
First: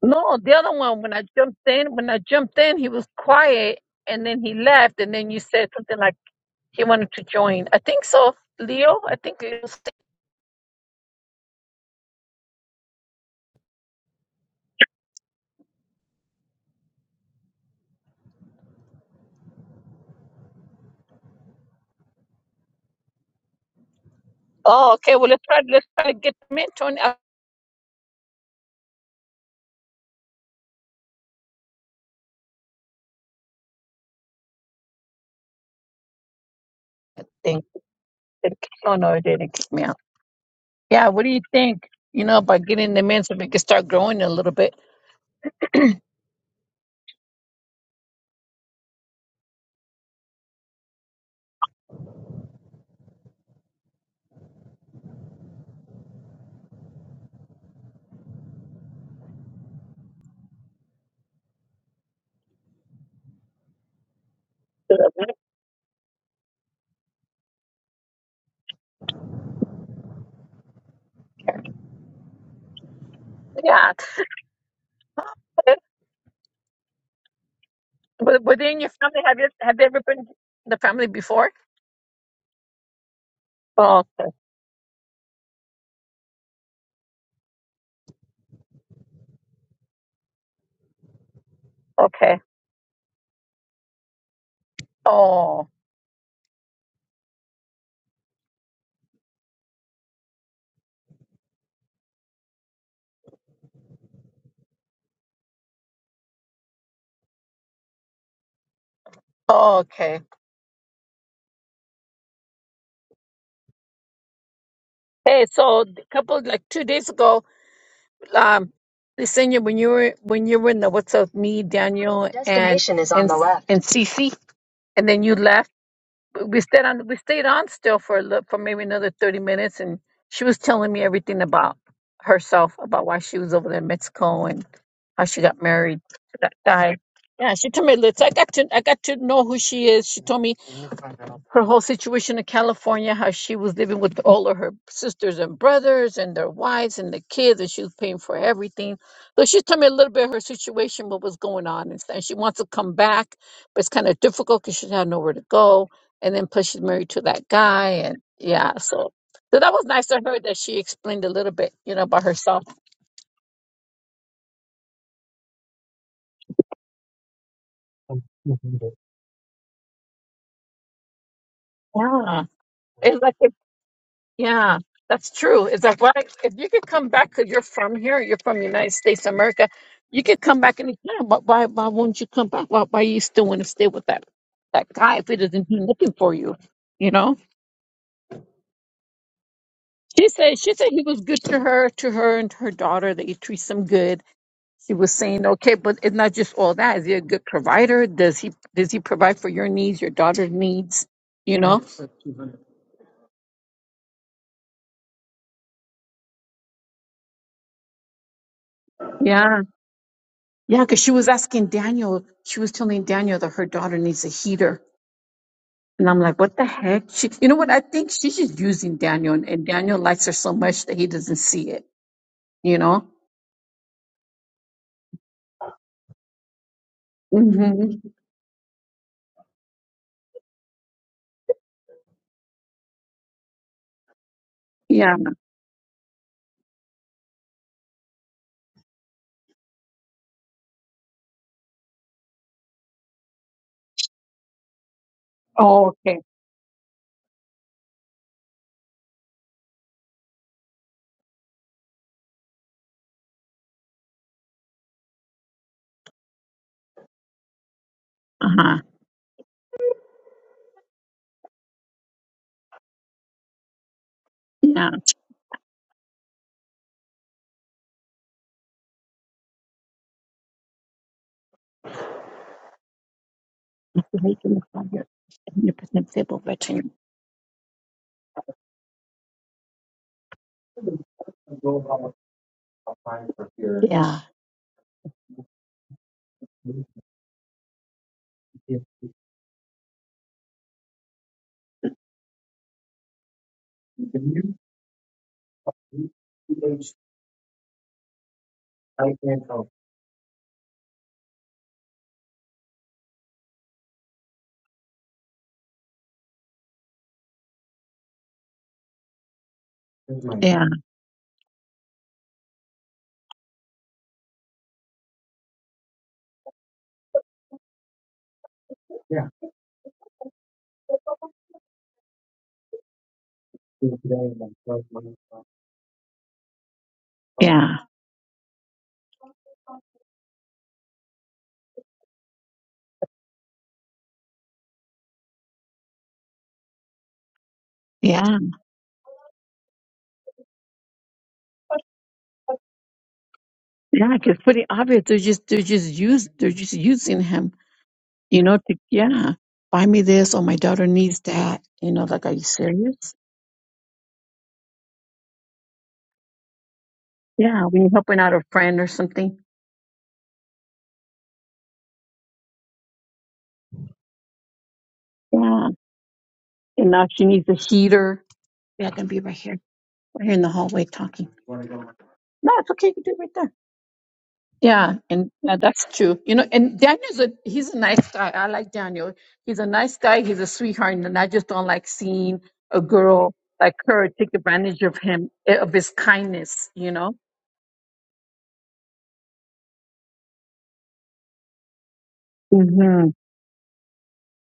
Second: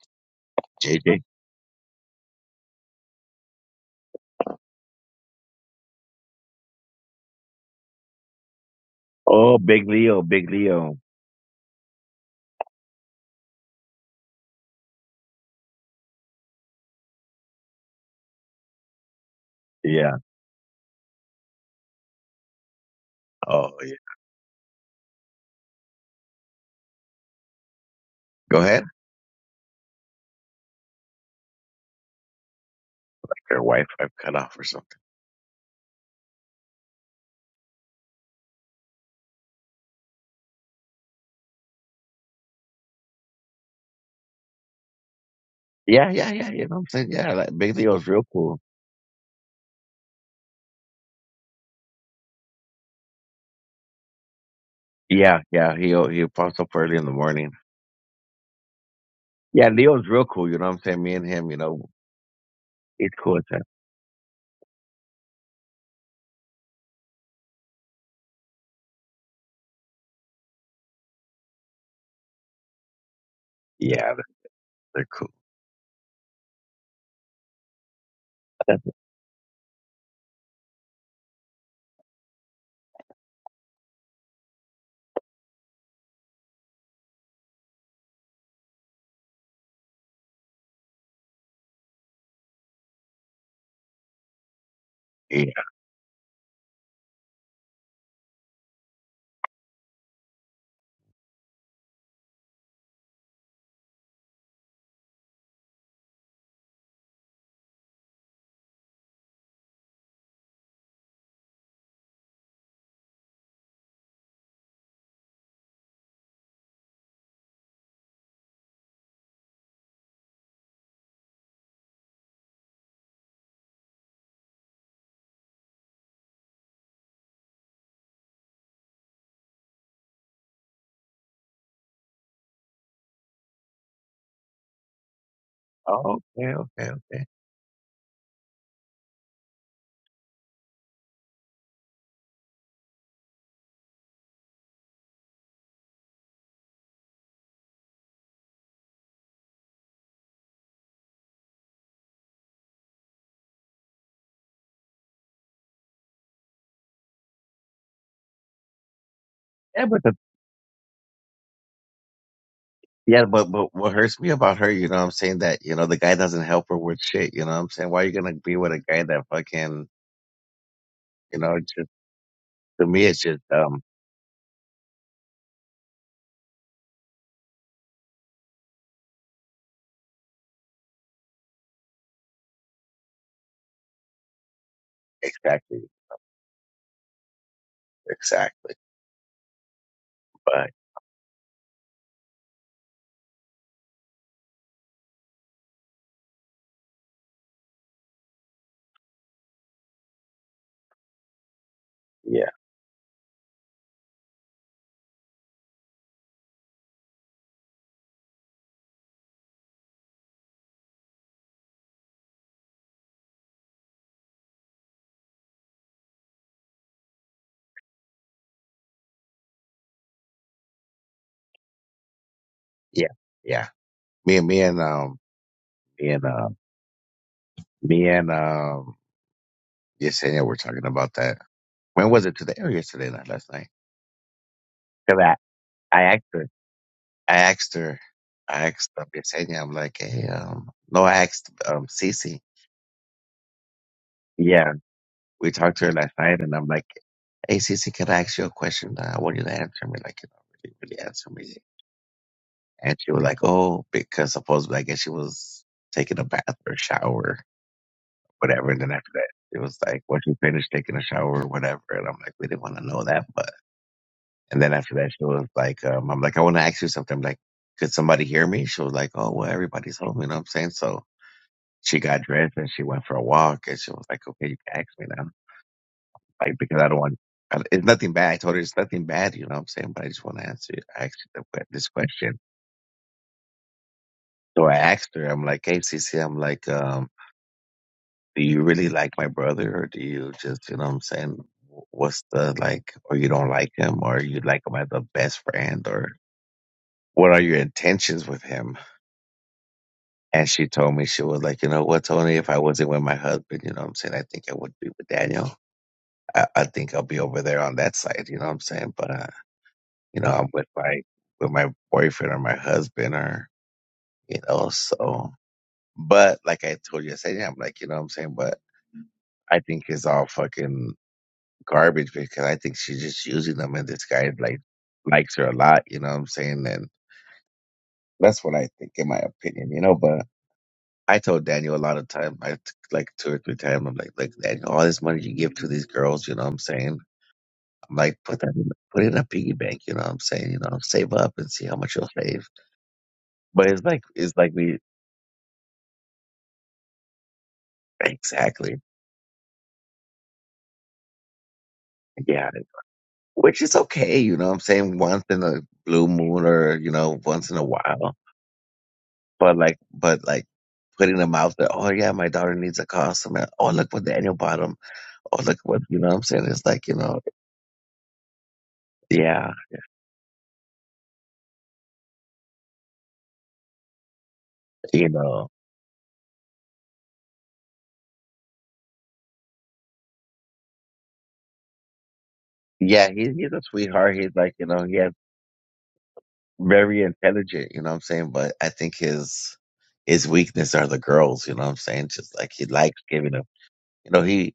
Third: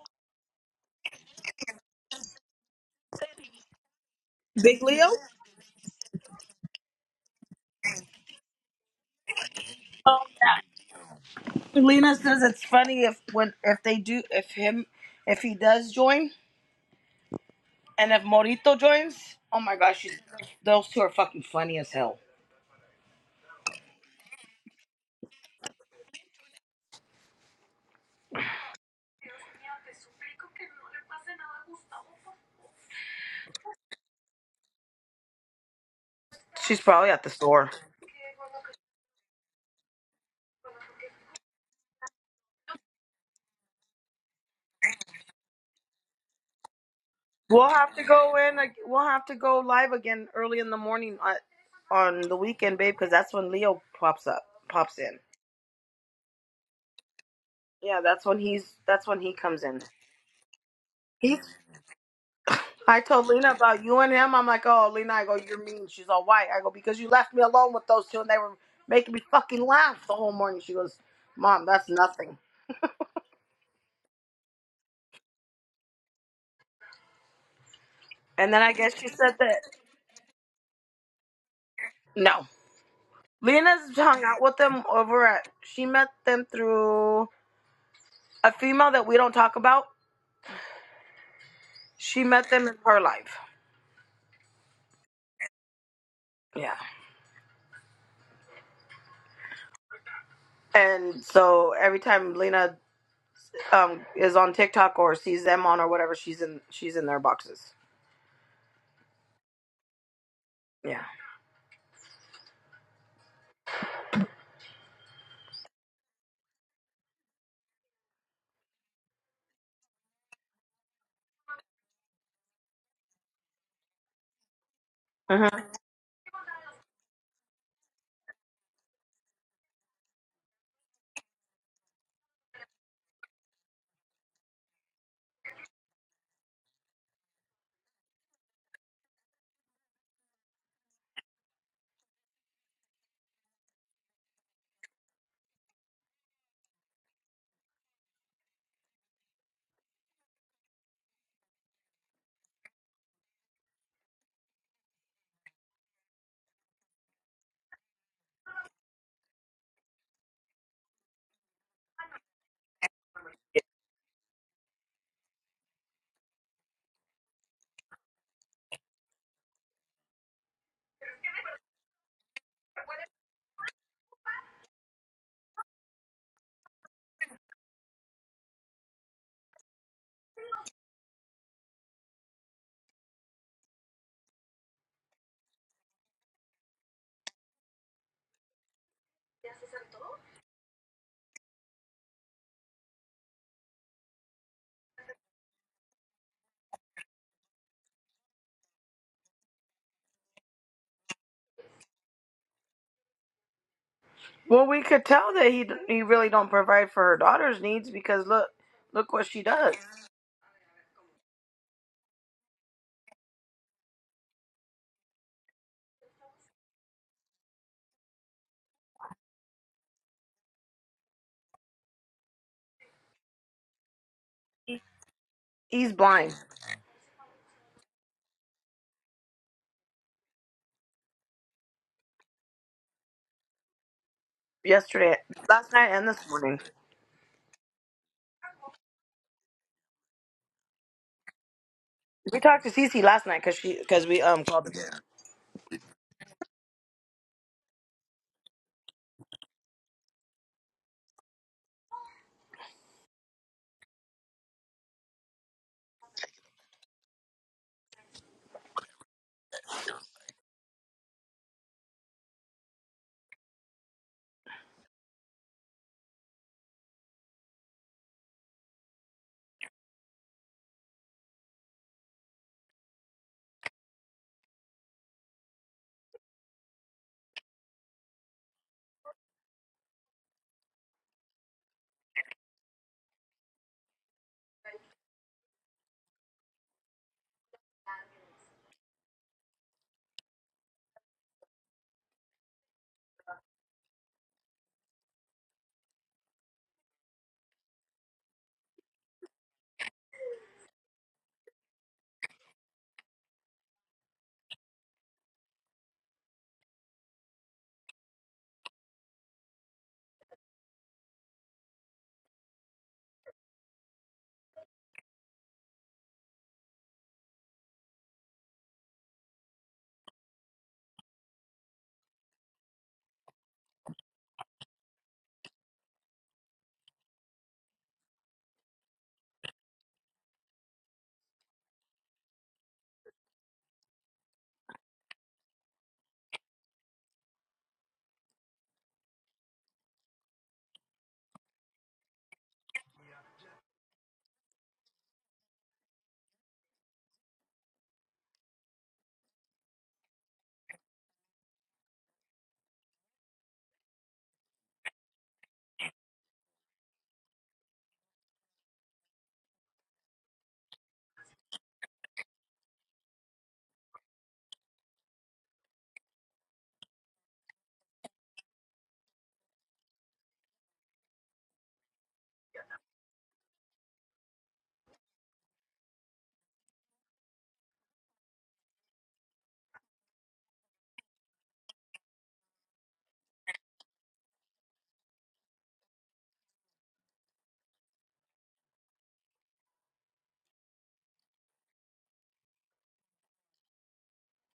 No, the other one. When
JJ.
I jumped in, when I jumped in, he was quiet, and then he
Big
left,
Leo.
and then you said something like He wanted to join. I think so, Leo. I think
Oh,
Leo.
Big
said-
Um,
Leo, Big Leo.
Lena says it's funny if when if they do if him if he does join and if Morito joins. Oh my gosh,
Yeah.
she's, those two are fucking funny as hell.
Oh, yeah.
Oh, okay. Well, let's try. Let's try to get him in. Tony, I
Go ahead. Your wife, I've cut off or something.
She's probably at the
think.
store.
Said, Oh no, it didn't kick me out. Yeah. What do you think? You know, by getting them in so we can start growing a little bit.
Yeah, yeah, yeah. You know what I'm saying? Yeah, that
We'll
big
have to
Leo's real
go in.
cool.
ag- We'll have to go live again early in the morning on, on the weekend, babe, because that's when Leo pops up, pops in.
Yeah, yeah. He he pops up early in the morning.
Yeah, that's when he's that's when he comes
Yeah,
in.
Leo's real cool. You know what I'm saying? Me and
He's
him, you know,
I
it's
told
cool. It's,
Lena
uh,
about you and him. I'm like, oh Lena, I go, you're mean. She's all white. I go, because you left me alone with those two and they were making me fucking laugh the whole morning. She goes, Mom, that's nothing.
Yeah.
yeah, they're, they're cool.
But
And then I
within your
guess she
family,
said
have you
that
have you ever been in the family before?
no. Lena's
Oh,
hung
okay.
out with them over at she met them through a female that we don't talk about. She
Okay.
met them in her life.
Yeah.
Oh,
Yeah. And so every time Lena um, is on TikTok or sees them on or whatever, she's in she's in their boxes.
okay.
Yeah.
Hey, so a couple like two days ago, um, Lisenia, when you were when you were in the What's Up Me, Daniel, and destination is on and the left, and Cece. and then you
uh
left. We stayed on. We stayed on still for a little, for maybe another thirty minutes, and she was telling me everything about herself, about why she was over there in Mexico and how she got married to
Oh,
that
okay, okay,
guy.
okay.
Yeah, she told me. Liz, I got to. I got to know who she is. She told me her whole situation in California, how she was living with all of her sisters and brothers and their wives and the kids, and she was paying for everything. So she's telling me a little bit of her situation, what was going on, and, and she wants to come back, but it's kind of difficult because she had nowhere to go. And then plus she's married to that guy, and yeah, so so that was
Yeah, but
nice
the
to hear that she explained a little bit, you know, about herself.
yeah, but but what hurts me about her, you know, what I'm saying that you know the guy doesn't help her with shit. You know, what I'm saying why are you gonna be with a guy that fucking you know? It's just
Yeah,
to me,
it's
it's
like
just um
Yeah, that's true. It's like, why, if you could come back, because you're from here, you're from United States of America, you could come back anytime. But why, why won't you come back? Why, why you still want to stay with that that guy if he doesn't do
exactly
nothing for you? You know,
exactly.
she said
But
she said he was good to her, to her and her daughter. That he treats them good. She was saying, okay, but it's not just all that. Is he a good provider? Does he does he provide for your needs, your daughter's needs? You know?
yeah,
Well, we could tell that he he really don't provide for her daughter's needs because look, look what she
Yeah.
does.
Yeah, because she was asking Daniel, she was telling Daniel that her daughter needs a heater. And I'm like, what the heck? She, you know what? I think she's just using Daniel, and, and Daniel likes her so much that he doesn't see it, you know?
yeah, yeah. Me and me and um
He's
me and
blind.
uh
hmm
me and um Yesenia were talking about that. When was it today or yesterday? Not last night. night.
Yeah.
Yesterday,
'Cause
last night,
I, I
and
asked
this
her.
morning,
I asked her. I asked um, Yesenia. I'm like, hey, um, no, I asked um Cece.
we talked to Cece last night because she because we um called.
Yeah,
Her.
we talked to her
Oh,
last
okay.
night, and I'm like, hey, Cece, can I ask you a question? Uh, I want you to answer me, like, you know, really, really answer me. And she was like, oh, because supposedly, I guess she was taking a bath or shower
Uh
whatever.
huh.
And then after that, it was like, once you finish taking a shower or whatever. And I'm like, we didn't want to know that. But, and then
Yeah.
after that, she was like, um, I'm like, I want to ask you something. I'm like, could somebody hear me? She was like, oh, well, everybody's home. You know what I'm saying? So she got dressed and she went for a walk and she was like, okay, you can ask me now.
100% stable,
Like,
but
because I don't want, I- it's nothing bad. I told her it's nothing bad. You know what I'm saying? But I just want to answer, ask you the que- this question.
Yeah.
So I asked her, I'm like, hey, Cece, I'm like, um, do you really like my brother or do you just you know what i'm saying what's the like or you don't like him or you like him as a best friend or what are your intentions with him and she told me she was like you know what tony if i wasn't with my husband you know what i'm saying i think i would be with daniel i, I think i'll be over there on that side you know what i'm saying but uh you know i'm
Yeah.
with my with my boyfriend or my husband or you know so but like i told you i said yeah i'm like you know what i'm saying but I think it's all fucking. garbage because I think she's just using them and this guy like likes her a lot, you know what I'm saying? And
Yeah.
that's what I think in my opinion, you know, but I told Daniel a lot of time, I t- like two or three times, I'm like, like Daniel, all this money you give to these girls, you know what I'm saying? I'm like,
Yeah.
put that in put it in a piggy bank, you know what I'm saying? You know, save up and see how much you'll save. But it's like
Yeah.
it's
it's
like
pretty
we
obvious. They're just, they're just used, they're just using him. you know, to,
exactly.
yeah, buy me this or my daughter needs that. You know, like, are you
Yeah.
serious?
Which is okay, you know what I'm saying? Once in a blue moon or, you know, once in
Yeah,
a
when you're
while
helping out a friend or something.
But like, but like putting them out there. Oh yeah, my daughter needs a costume. And, oh look what Daniel bought him. Oh look
Yeah,
what you know. what I'm saying it's like
and
you
now
know,
she needs a heater. Yeah, I can be right
yeah,
here, right here in the hallway talking. No, it's okay. You can do it right there. Yeah,
you
and
know,
yeah, that's true. You know, and Daniel's a he's a nice guy. I like Daniel. He's a nice guy. He's a sweetheart, and I just don't like seeing a
yeah. He,
girl
he's a
like her
sweetheart.
take
He's like you
advantage
know, he
of
has
him eh, of his kindness. You
very
know.
intelligent. You know what I'm saying. But I think his his weakness are the girls. You know what I'm saying. Just like he likes
hmm
giving them. You know he.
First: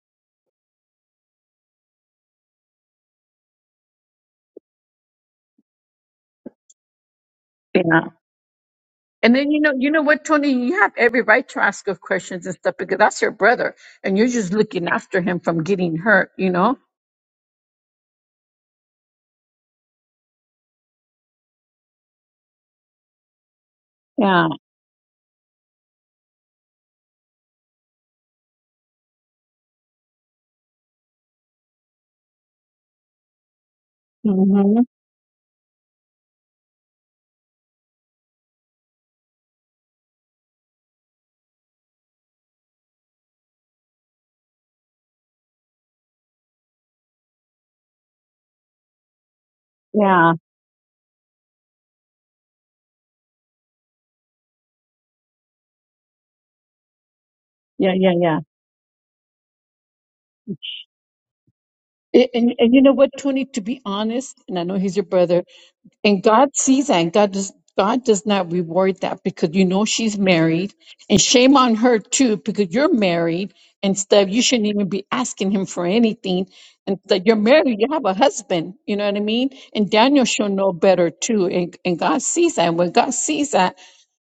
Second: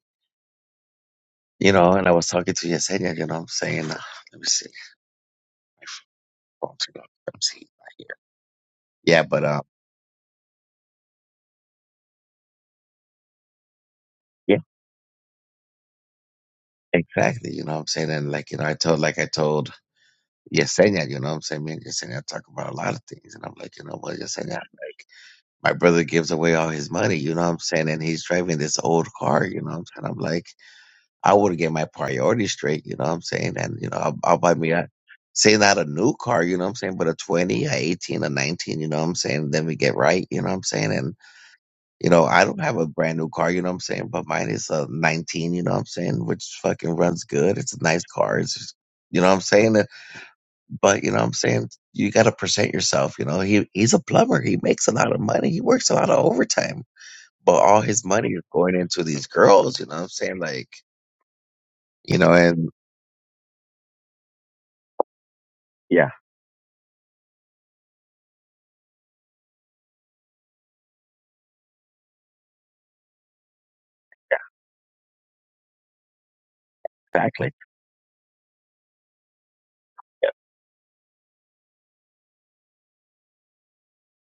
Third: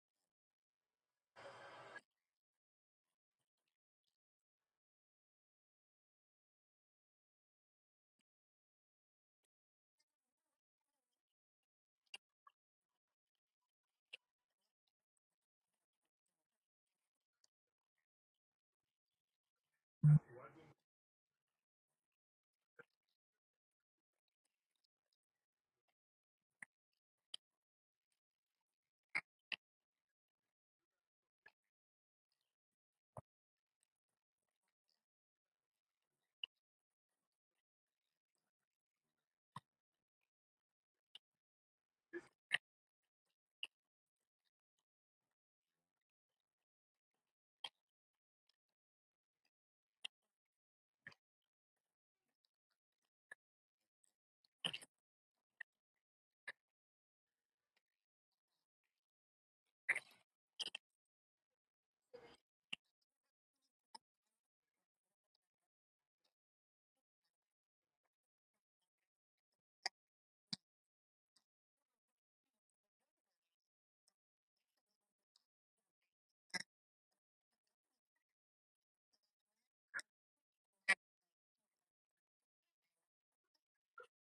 You know, and I was talking to Yesenia. You know what I'm saying. Uh, let me see. Oh, let me see. Right
Yeah.
here. Yeah,
And
but
then you
um,
know, you know what, Tony, you have every right to ask of questions and stuff because that's your brother, and you're just
yeah,
looking after him from getting hurt. You know.
exactly. You know what I'm saying. And like you know, I told like I told. Yesenia, you know what I'm saying? Me and Yesenia talk about a lot of things. And I'm like, you know what,
Yeah.
Yesenia, like, my brother gives away all his money, you know what I'm saying? And he's driving this old car, you know what I'm saying? I'm like, I would get my priorities straight, you know what I'm saying? And, you know, I'll, I'll buy me
hmm
a, say not a new car, you know what I'm saying? But a 20, a 18, a 19, you know what I'm saying? Then we get right, you know what I'm saying? And, you know, I don't have a brand new car, you know what I'm saying? But mine is a 19, you know what I'm saying? Which fucking runs good. It's a nice car. It's, you know what I'm saying?
Yeah.
but you know what I'm saying you got to present yourself. You know, he he's a plumber. He makes a lot of money. He works a lot of overtime, but all
Yeah.
his
Yeah.
money
Yeah.
is going into these girls. You know what I'm saying? Like, you
And,
know,
and
and
and you know what, Tony? To be honest, and I know he's your brother,
yeah,
And God sees that, and God does, God does not reward that because you know she's married, and shame on her too because you're married and stuff. You shouldn't even be asking him for anything, and that you're
exactly.
married, you have a husband. You know what I mean? And Daniel should know better too, and and God sees that. And when God sees that,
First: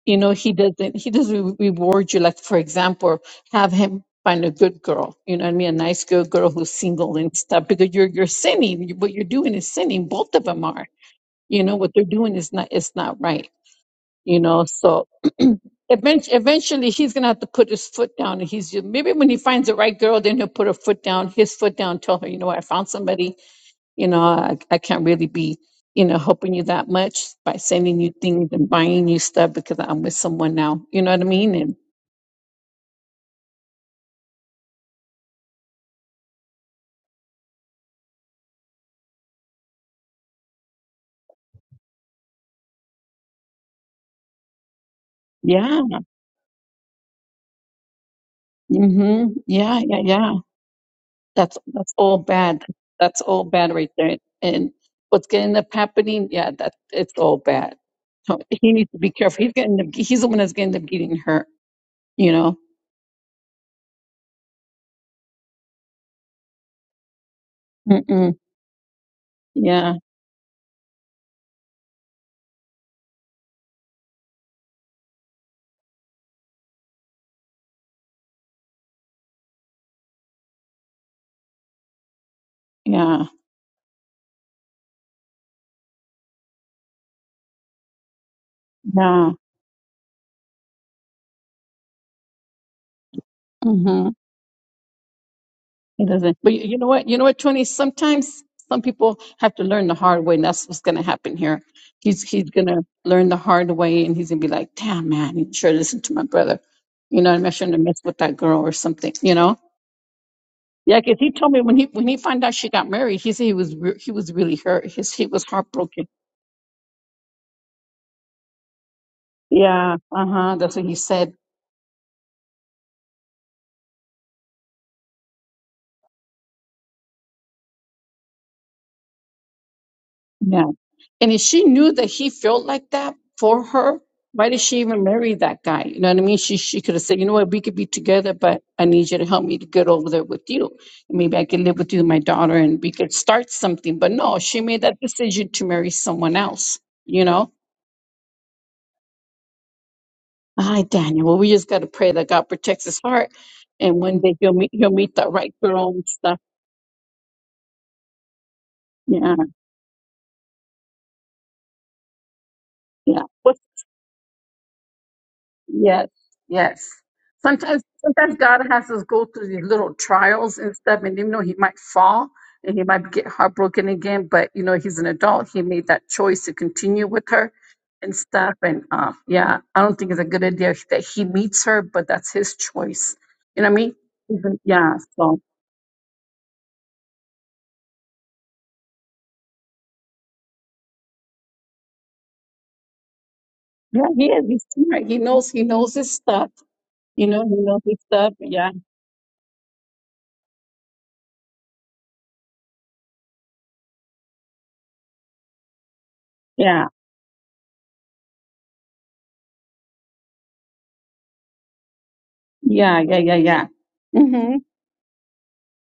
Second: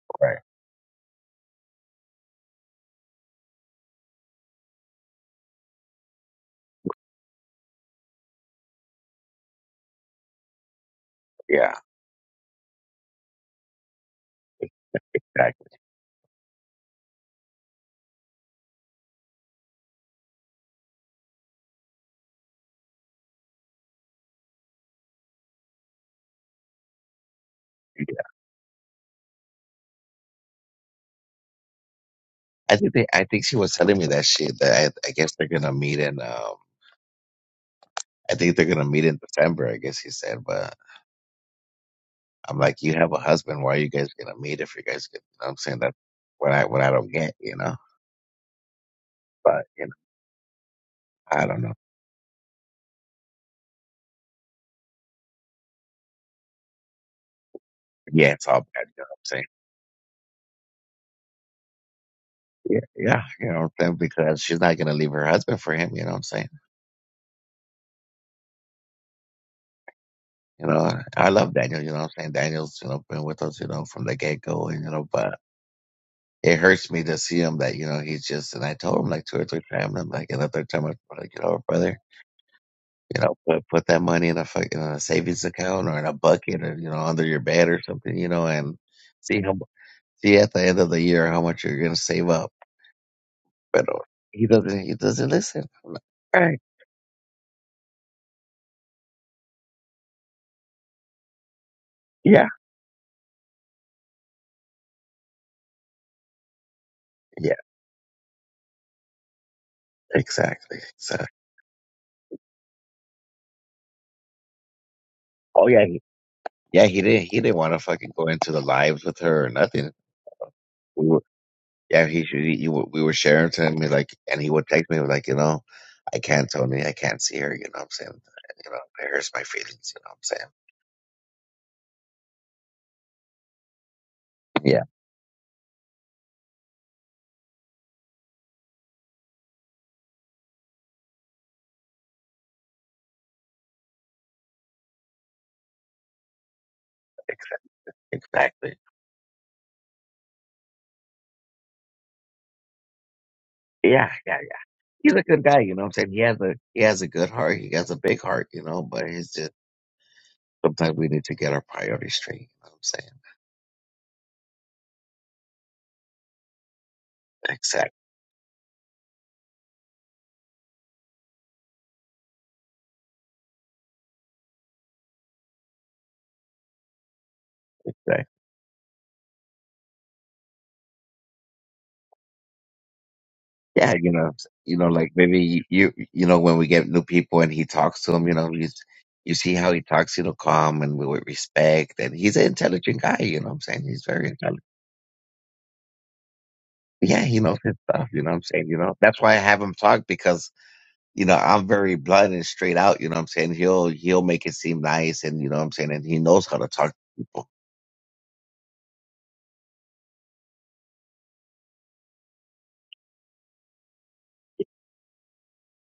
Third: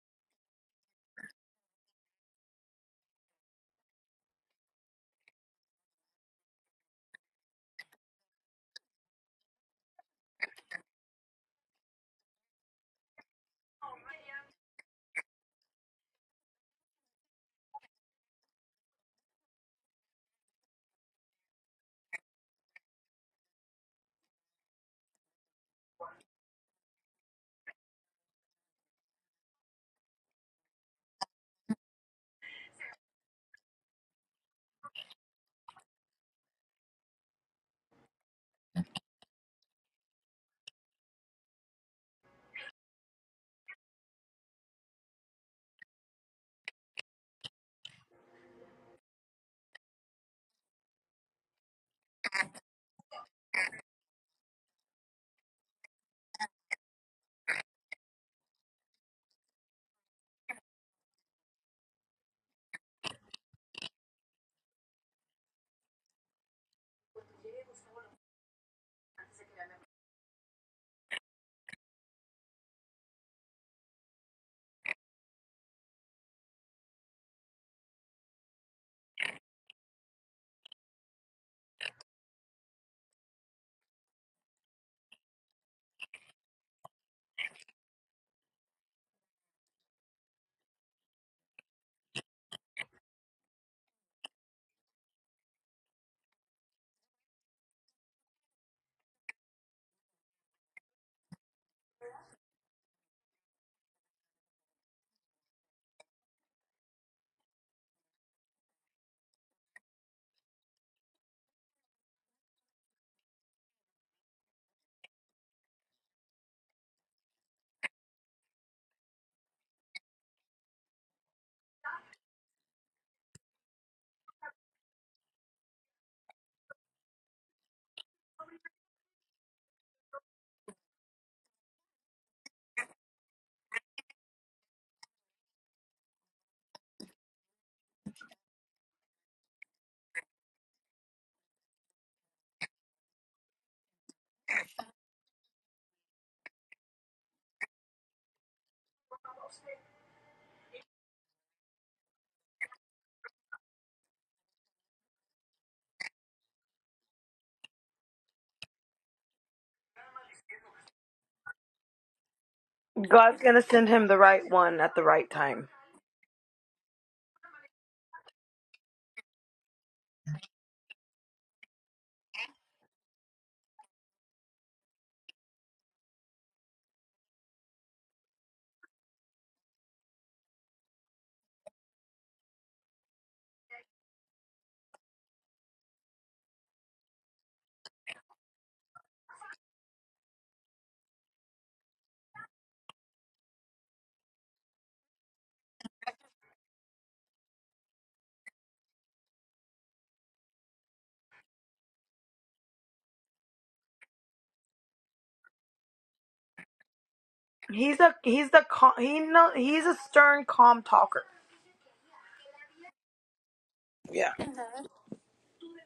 you know
Right.
he doesn't he doesn't re- reward you like for example have him find a good girl you know what i mean a nice good girl who's single and stuff because you're you're sinning You- what you're doing is sinning both of them are you
Yeah,
know what they're doing is not it's not right you know so
exactly.
*clears throat* eventually, eventually he's gonna have to put his foot down and he's maybe when he finds the right girl then he'll put her foot down his foot down tell her you know what, i found somebody you know I, I can't really be you know helping you that much by sending you things and buying you stuff because i'm with someone now you know what i mean and
I think they, I think she was telling me that shit that I, I guess they're gonna meet in um I think they're gonna meet in December. I guess he said, but I'm like, you have a husband. Why are you guys gonna meet if you guys? Get, you know what I'm saying
yeah
that what I what I don't get. You know,
hmm
but
yeah
you know,
yeah yeah
I
That's
don't know.
that's all bad. That's all bad right there. And what's gonna end up happening? Yeah, that it's all bad.
Yeah,
So
it's all
he
bad.
needs
You
to
know
be
what I'm saying?
careful. He's gonna end up, he's the one that's gonna end up getting hurt. You know.
Yeah, yeah, you know what I'm saying? Because she's not gonna leave her husband for him, you know what I'm saying?
Mm-mm. Yeah,
You know, I love Daniel, you know what I'm saying? Daniel's, you know, been with us, you know, from the get go and you know, but it hurts me to see him that, you know, he's just and I told him like two or three times, I'm like and the third time I was like, you know, brother, you
yeah,
know, put put that money in a fucking in savings account or in a bucket or, you know, under your bed or something, you know, and
yeah.
see how see at the end of the year how much you're gonna save up. But uh,
Mm-hmm.
he doesn't he doesn't listen. I'm like,
He doesn't.
All
But
right.
you you know what? You know what, Tony? Sometimes some people have to learn the hard way, and that's what's gonna happen here. He's
Yeah,
he's gonna learn the hard way, and he's gonna be like, "Damn, man, you should listen to my brother." You know, what I mean? I
yeah,
shouldn't have messed with that girl or something. You know
exactly.
Yeah, 'cause
So.
he told me when he when he found out she got married, he said he was re- he was really hurt. His he was
Oh yeah, he,
heartbroken.
yeah. He didn't. He didn't want to fucking go into the lives with her or nothing.
Yeah, uh huh. That's what he
We were,
said.
yeah, he, he, he we were sharing to him he's like, and he would text me like, you know, I can't, Tony, I can't see her. You know what I'm saying? You know, it hurts my feelings. You know what I'm
Yeah, and if she knew that he felt like that for her, why did
saying?
she
Yeah,
even marry that guy? You know what I mean? She she could have said, you know what, we could be together, but I need you to help me to get over there with you. Maybe I can live with you, and my daughter, and we could start something. But no, she made that decision to marry someone else. You know.
exa- exactly.
Hi, Daniel. Well, we just got to pray that God protects his heart, and
Yeah,
one day
yeah,
he'll
yeah.
meet he'll
He's
meet
a
the
good
right
guy. You know
girl
what
and
I'm saying? He
stuff.
has a he has a good heart. He has a big heart. You know, but he's
Yeah,
just sometimes we need to get our priorities straight. You know what I'm saying?
yeah.
God's
What's,
gonna send him the right one at the right time.
yes, yes. Sometimes,
Exactly.
sometimes God has us go through these little trials and stuff, and even though he might fall and he might get heartbroken again, but you know he's an adult. He made that choice to continue with her and stuff. And uh, yeah, I don't think it's a good idea that he meets her, but that's his choice. You know what I
Yeah,
mean?
you know, s-
Even-
you know,
Yeah.
like
So.
maybe you, you know, when we get new people and he talks to him, you know, he's, you see how he talks, you know, calm and with respect, and he's an intelligent guy. You know, what I'm saying
Yeah,
he's
he
very
is.
intelligent.
He's smart. He knows. He knows his stuff.
Yeah,
You
he
know, he
knows his
knows his
stuff. You know,
stuff.
what I'm saying,
Yeah,
you know, that's why I have him talk because you know I'm very blunt and straight out. You know, what I'm saying he'll he'll make it seem nice, and you know, what I'm saying, and he knows how to
yeah,
talk to people.
He's a he's the cal- he know he's a stern, calm talker.
yeah, yeah, yeah, yeah.
Yeah.
Mm-hmm.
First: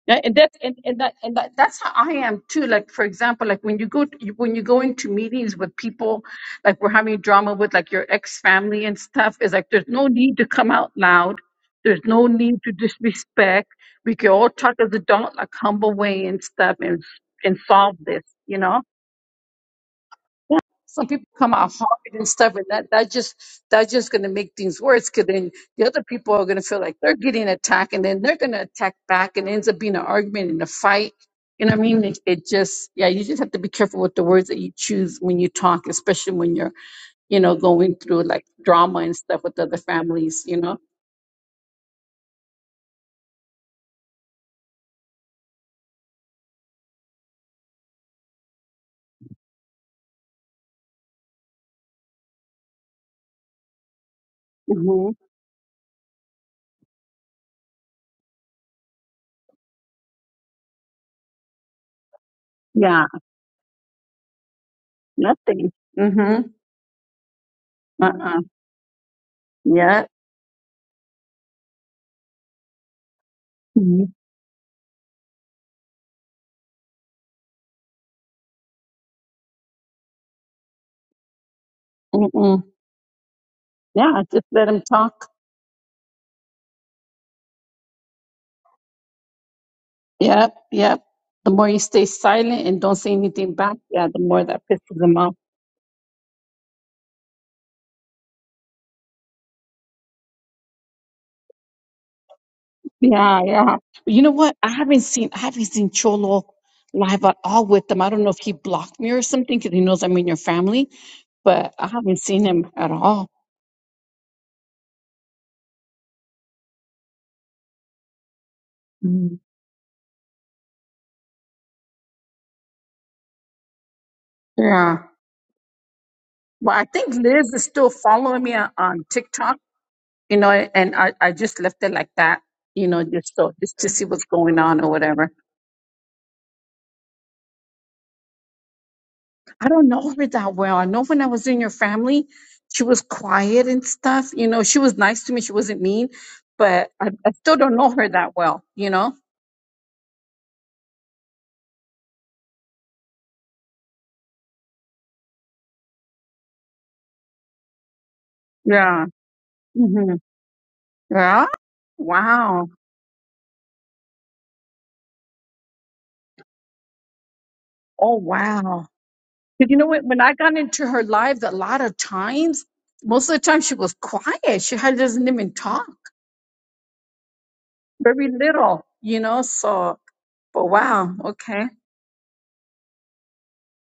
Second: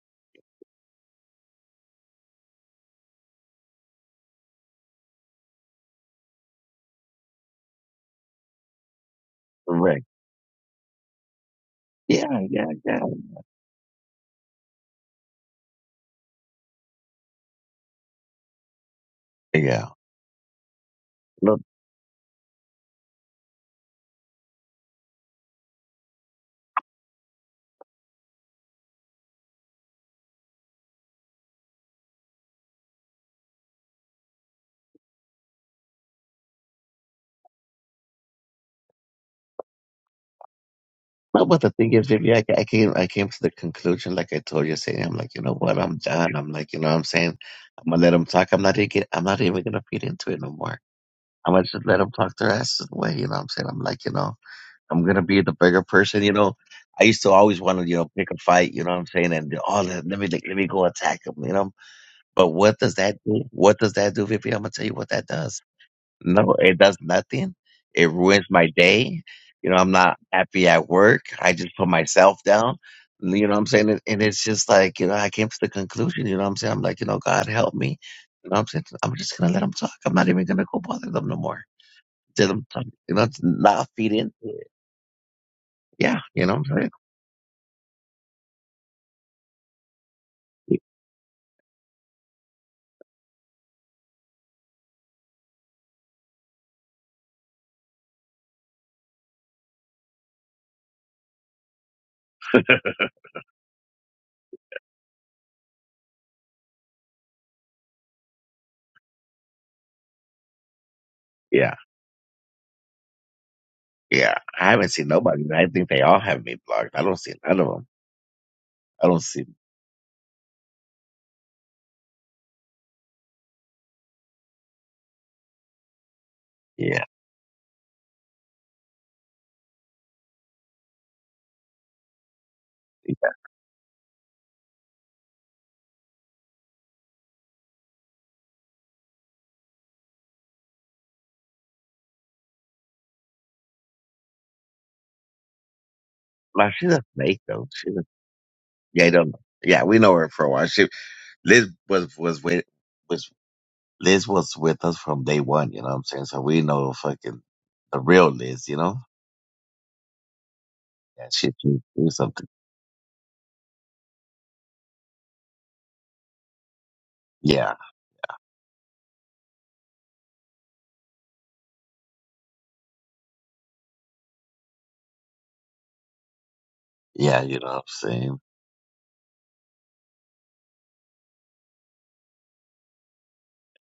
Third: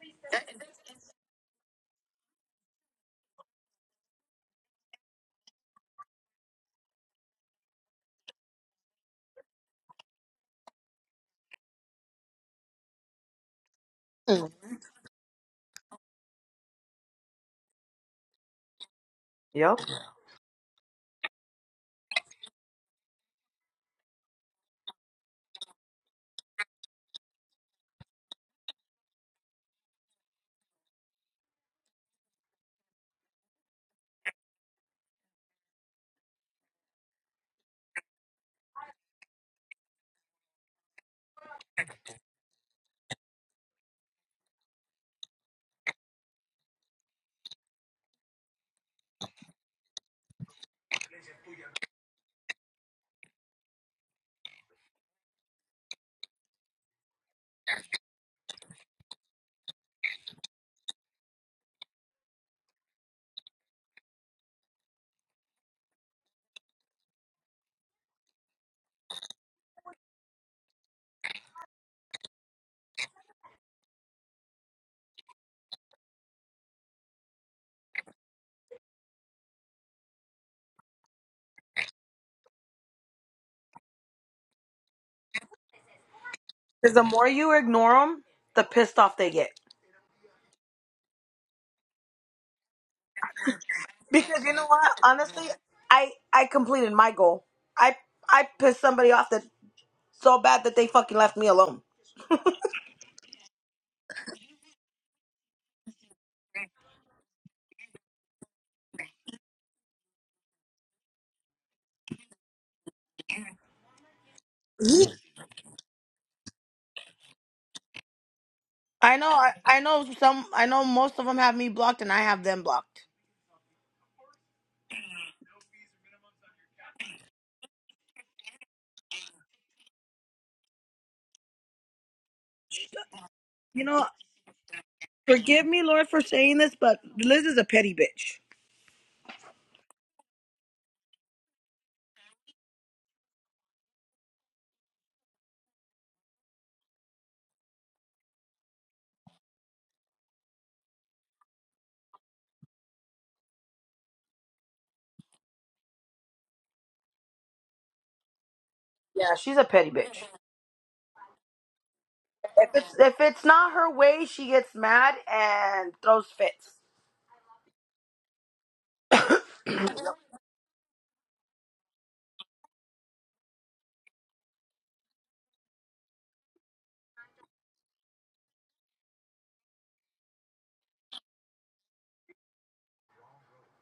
Yeah, And that and, and that and that, that's how I am too. Like for example, like when you go to, when you go into meetings with people, like we're having drama with like your ex family and stuff. Is like there's
Correct.
no need to come out loud. There's no
Yeah,
need
yeah,
to
yeah,
disrespect. We can all talk as adult, like humble way and stuff, and and solve this. You know
Yep.
yeah.
Yeah. Some people come out hard and stuff, and that that just that's just gonna make things worse. Cause then the other people are gonna feel like they're getting attacked, and then they're gonna attack back, and it ends up being an argument and a fight. You know what I mean? It, it just yeah, you just have to be careful with the words that you choose when you talk, especially when you're you know going through like drama and stuff with other families. You know?
No, but the thing is, baby, I, I came, I came to the conclusion, like I told you, saying, I'm like, you know what, I'm done. I'm like, you know, what I'm saying, I'm gonna let them talk. I'm not even, get, I'm not even gonna feed into it no more. I'm gonna just let them talk their asses away. You know, what I'm saying, I'm like, you know, I'm
hmm
gonna be the bigger person. You know, I used to always want to, you know, pick a fight. You know, what I'm saying, and do, oh, let, let me, like, let me go attack them. You know, but what does
Yeah.
that do? What does that do, Vivi? I'm gonna tell you what that does
Nothing. Mm-hmm.
no, it does nothing. It
Uh-uh.
ruins my day. You know, I'm
Yeah.
not happy at work. I just put myself down. You know what I'm saying? And
Mm-hmm.
and it's just like, you know, I came to the conclusion, you know what I'm saying? I'm like, you know, God help me. You know what I'm saying? I'm just going to let them talk. I'm not even going to go bother them no more. Let
Mm-mm.
them talk. You know, not feed
Yeah.
into
Just
it.
let them talk.
Yeah. You know what I'm
Because
saying?
the more you ignore them, the pissed off they get.
Yep, yep. The more you stay silent and don't say anything back, yeah, the
Because
more
you
that
know
pisses
what?
them off.
Honestly, I I completed my goal. I I pissed somebody off that so bad that they fucking left me alone.
Yeah, yeah. But you know what? I haven't seen I haven't seen Cholo live at all with them. I don't know if he blocked me or something because he knows I'm in your family,
Yeah.
but I haven't seen him at all.
Yeah. I haven't
He,
seen nobody. I think they all have me blocked. I don't see none of them. I
I
don't
know,
Mm.
see,
I, I know some, I know most of them have me blocked, and I have them blocked.
Yeah. Well, I
yeah.
think Liz is still following me on, on TikTok, you know, and I, I just left it like that, you know,
Yeah,
just so just
You
to see
know,
what's going on or whatever.
forgive me, Lord, for saying this, but Liz is a petty bitch.
I don't know her that well. I know when I was in your family, she was quiet and stuff. You know, she was nice to me. She wasn't mean,
Well,
but
she's a
I, I
snake,
still
though.
don't know
She's a,
her that well, you
yeah, I
know?
don't know. Yeah, we know her for a while. She Liz was was with was Liz was with us from day one. You know what I'm saying? So we know fucking the real Liz. You know?
Yeah.
Yeah, she's a petty
hmm
bitch.
Yeah,
Yeah.
she she do something.
Wow.
If it's if it's not her way, she gets mad and throws fits.
Yeah,
Oh, wow. 'Cause you know what? When I got into her life a lot of times, most of the time she was quiet. She had, doesn't even talk,
yeah. You know what I'm
very
saying?
little, you know? So, but wow. Okay.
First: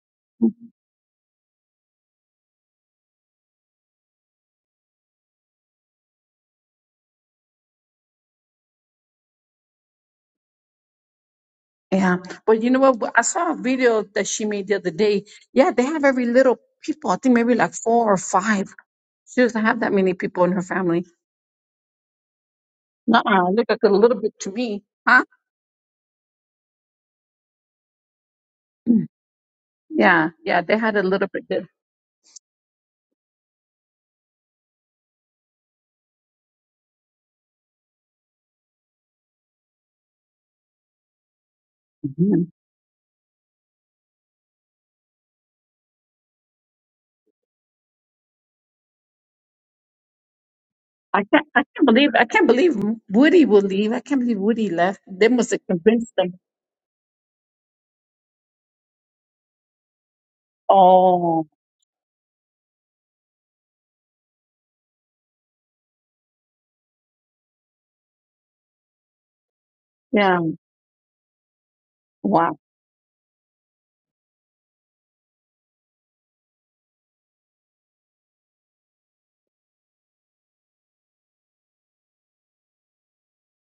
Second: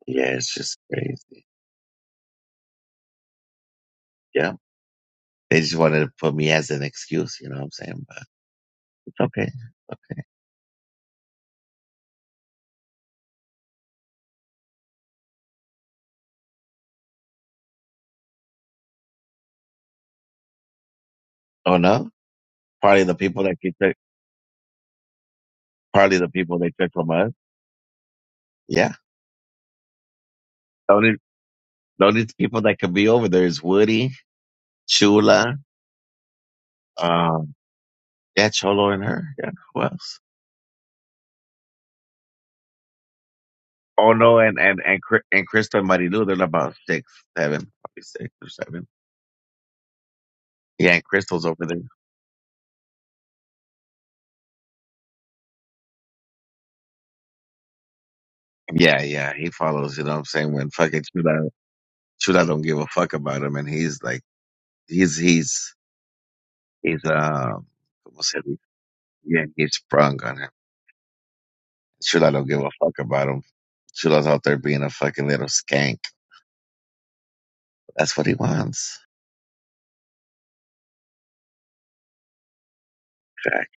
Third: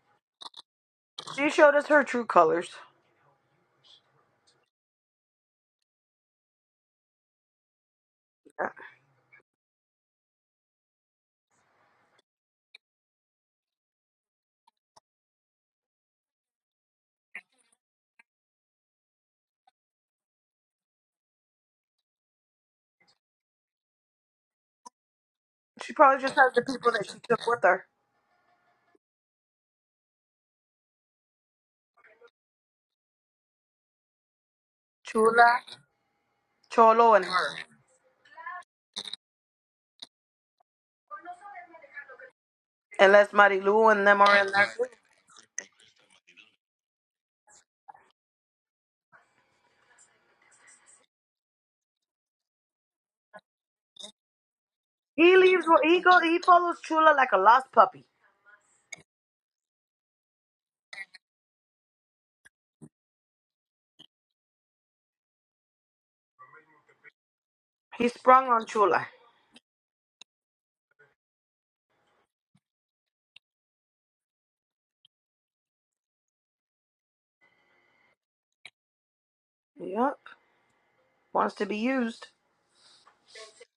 Yeah, it's just crazy.
She showed us her true colors.
Yeah. They just wanted to put me as an excuse, you know what I'm saying? But it's okay.
Yeah, but you know what? Well, I saw a video that she made the other day. Yeah, they have every little people. I think maybe like four or five. She doesn't have that many people in her family.
Oh no? partly the people
Nuh-uh,
that
look
they
like a
took
little bit to me, huh?
She
probably
probably
the
just has
people
the
they took
people that
from
she
us.
took with her.
Yeah.
Yeah, yeah, they
The
had a
only
little bit. There.
the only people that could be over there is Woody, Chula,
Chula, Cholo, and her.
um yeah, Cholo and her. Yeah. Who else?
Mhm.
Unless Marilu and them are
Ono
in
and
there.
and and Cri- and Crystal and Marilu, they're about six, seven, probably six or seven. Yeah, and
I
Crystal's
can't, I
over there.
can't believe, I can't believe Woody will leave. I can't believe Woody left. They
He
must have
leaves. He
convinced
go.
them.
He follows Chula like a lost puppy.
Yeah, yeah, he follows. You know what I'm saying? When fucking
Oh,
Chuda, Chuda don't give a fuck about him, and he's like, he's he's he's um,
He
como se
sprung
dice?
on Chula.
Yeah, he's sprung on
yeah,
him. Chuda don't
Wow.
give a fuck about him. Chuda's out there being a fucking little skank. That's what he wants.
Yep. Wants to be used.
Fact.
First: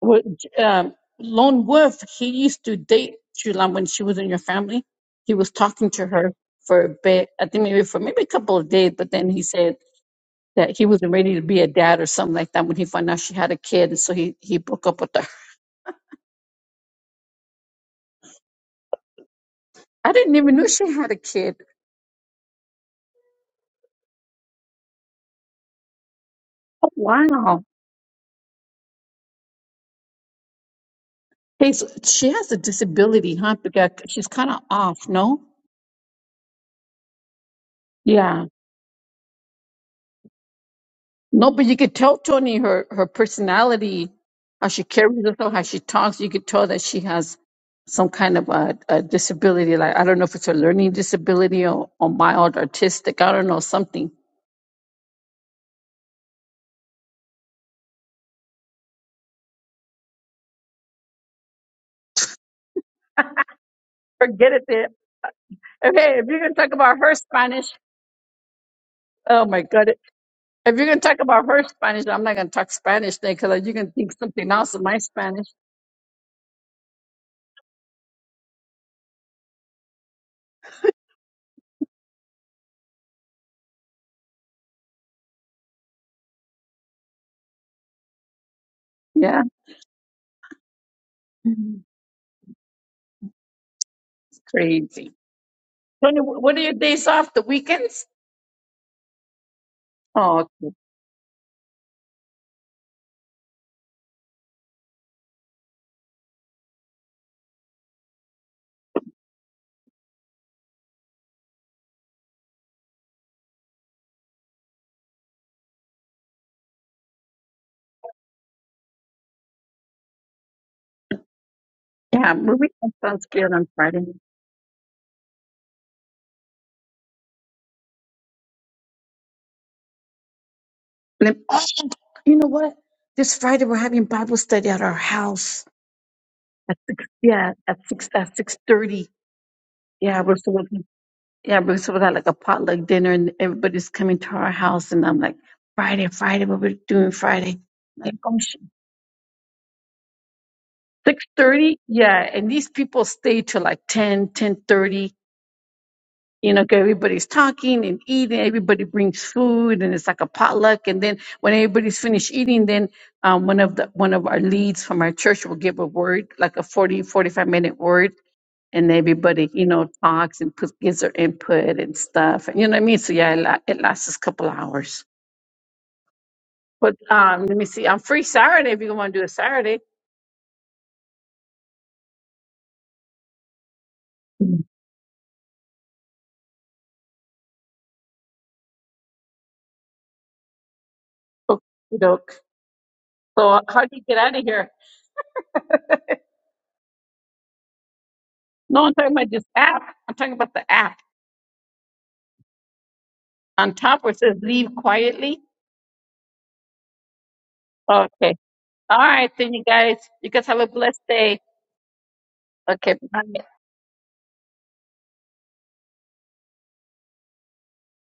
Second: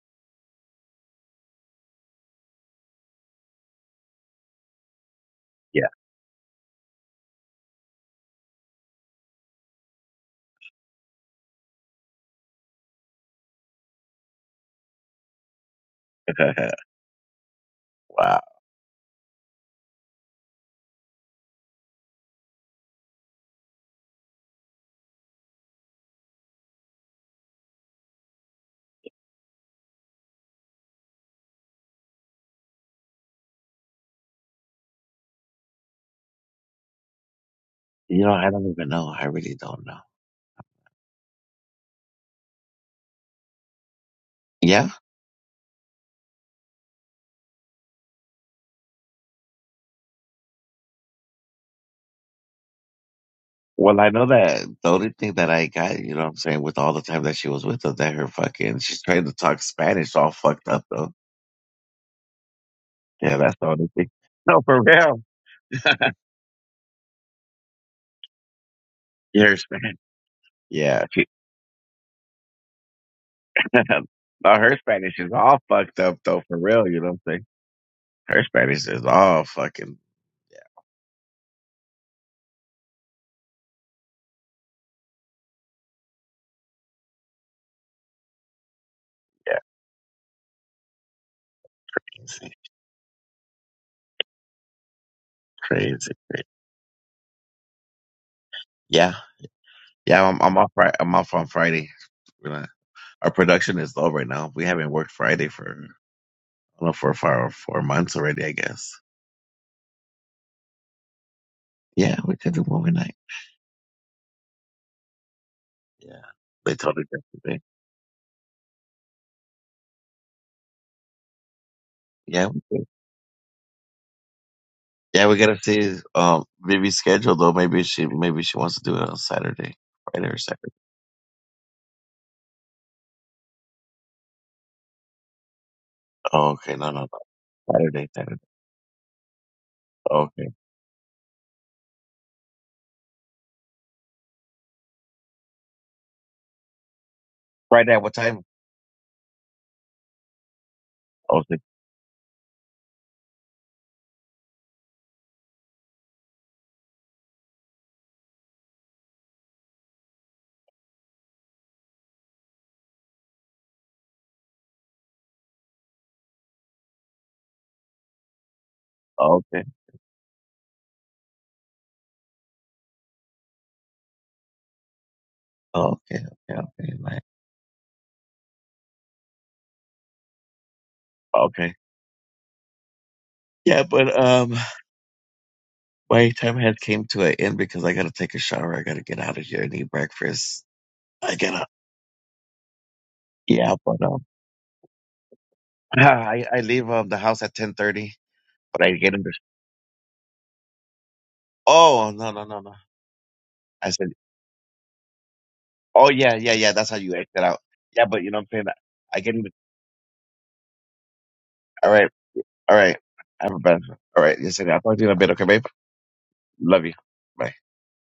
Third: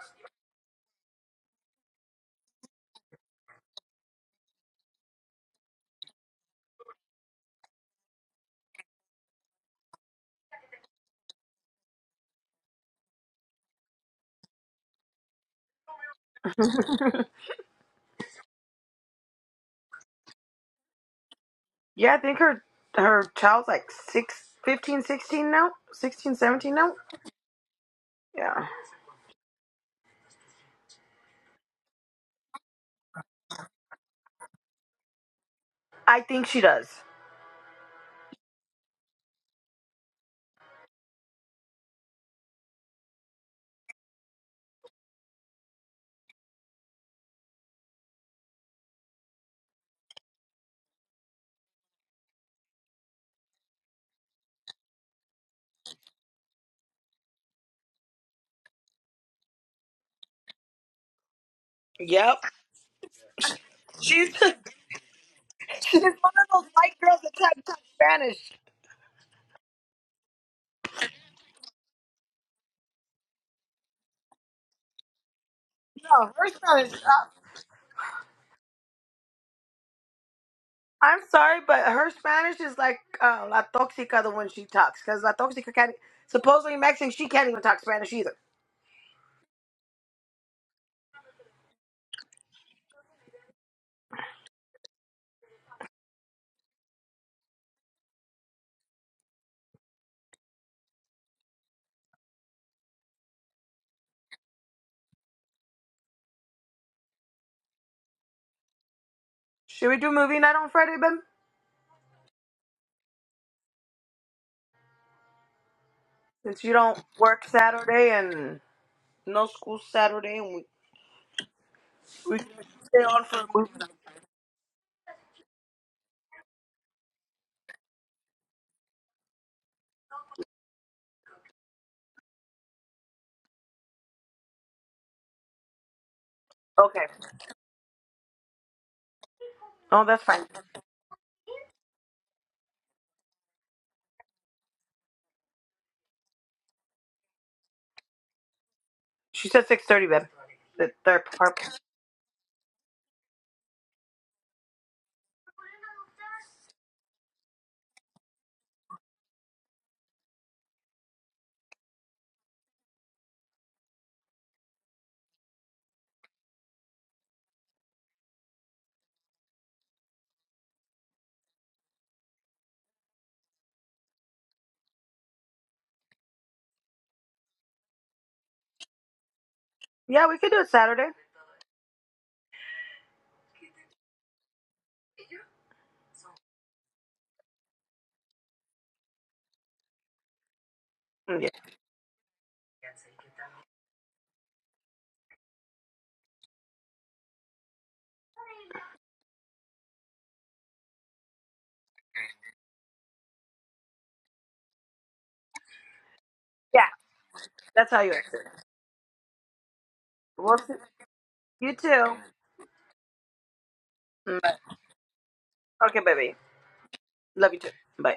Well, J- um, Lone Wolf, he used to date Julan when she was in your family. He was
Yeah.
talking to her for a bit, I think maybe for maybe a couple of days, but then he said that he wasn't ready to be a dad or something like that when he found out she had a kid, and so he, he broke up with her.
*laughs* wow.
I didn't even know she had a kid.
Yeah, I think her her child's like six, fifteen, sixteen now? 16, 17
Oh,
now?
wow.
Yeah.
Hey, so she has a disability, huh? Because she's kind of off, no?
I think she does.
You know,
Yeah.
I don't even know. I really don't know.
No, but you could tell Tony her her personality, how she
Yeah.
carries herself, how she talks. You could tell that she has some kind of a, a disability. Like I don't know if it's a learning disability or, or mild autistic. I don't know
Well, I
something.
know that the only thing that I got, you know what I'm saying, with all the time that she was with us, that her fucking, she's trying to talk Spanish all fucked up, though.
Yep.
Yeah, that's the only thing.
She's *laughs*
Forget
No,
it.
she's
for
Then.
real.
one
Okay, if you're
of
gonna
those
talk
white
about her
girls that can't
Spanish,
talk Spanish.
oh
Yeah, her
my god,
Spanish.
if you're gonna
Yeah.
talk
She,
about her Spanish, I'm not gonna talk Spanish then because
*laughs*
you
no,
can think something else
her
of my
Spanish is
Spanish.
all fucked up,
No,
though,
her
for real,
Spanish.
you know what I'm
Uh,
saying? Her Spanish is all fucking,
I'm sorry, but her Spanish is like uh, La Toxica, the one she talks. Because La Toxica can't, supposedly Mexican, she can't even talk Spanish either.
Yeah,
yeah,
it's
crazy,
crazy.
crazy.
Tony, wh-
crazy.
what are your days off? The weekends?
Yeah. Yeah, I'm,
Oh,
I'm off,
okay.
Fri- I'm off on Friday. We're not- our production is low right now. We haven't worked Friday for, I don't know, for, for, for months already, I guess.
Should we do movie night on Friday, Ben?
Yeah, we could do movie night. Yeah.
Since you
They told
don't
her
work
yesterday.
Saturday and no school Saturday. and we
yeah,
We can
Yeah,
my
we could.
weekend
stay on
sounds
for a
good on
movie.
Friday.
Yeah, we gotta see um maybe schedule though. Maybe she maybe she wants to do it on Saturday. Friday or Saturday.
And then, oh, you know what? This Friday we're having Bible study at our house
Oh, okay,
at
no no
six.
Okay.
Yeah,
no.
at
Saturday,
six at
Saturday.
six thirty.
Oh,
Yeah,
that's
we're
fine.
Okay.
supposed to, yeah we're supposed to have like a potluck dinner, and everybody's coming to our house. And I'm like, Friday, Friday, what we're doing Friday?
Friday at
Like,
what
oh,
time?
She said six thirty, babe. The third
six
Oh,
part.
six.
thirty. Yeah, and these people stay till like ten, ten thirty. you know, 'cause everybody's talking and eating. Everybody brings food, and it's like a potluck. And then when everybody's finished eating, then um, one of the one of our leads from our church will give a word, like a 40 45 minute word, and
Oh,
everybody,
okay.
you know, talks and puts, gives their input and stuff. And you know what I mean? So yeah, it, la- it lasts us a couple of hours.
Oh, okay, okay, okay.
But
Night.
um, let me see. I'm free Saturday if you want to do a Saturday.
Yeah, we could do it Saturday.
Okay. Yeah, but um my time had came to an end because I gotta take a shower, I gotta get out of here and eat breakfast. I
Mm, Yeah,
Okay,
gotta
doke. So
yeah,
how do you
but
get
um
out of here?
*laughs* *clears throat* I, I leave um the house at ten thirty,
No,
but I
I'm
get
talking
in
about
the
this app. I'm talking about the app.
oh no no no no
On
I
top
said,
where it says leave quietly,
"Oh yeah, yeah, yeah. That's how you act it out.
that's how
Yeah,
you
but you
Okay.
know
exit.
what I'm saying.
All
I
right,
can.
then you guys, you guys
Well,
have a blessed day.
you
All right,
too.
all
Okay.
right.
Bye.
I have a better. All right.
Mm, bye.
Yes, I will talk to you in a bit. Okay, babe.
Okay, baby.
Love you. Bye."
Love you too. Bye.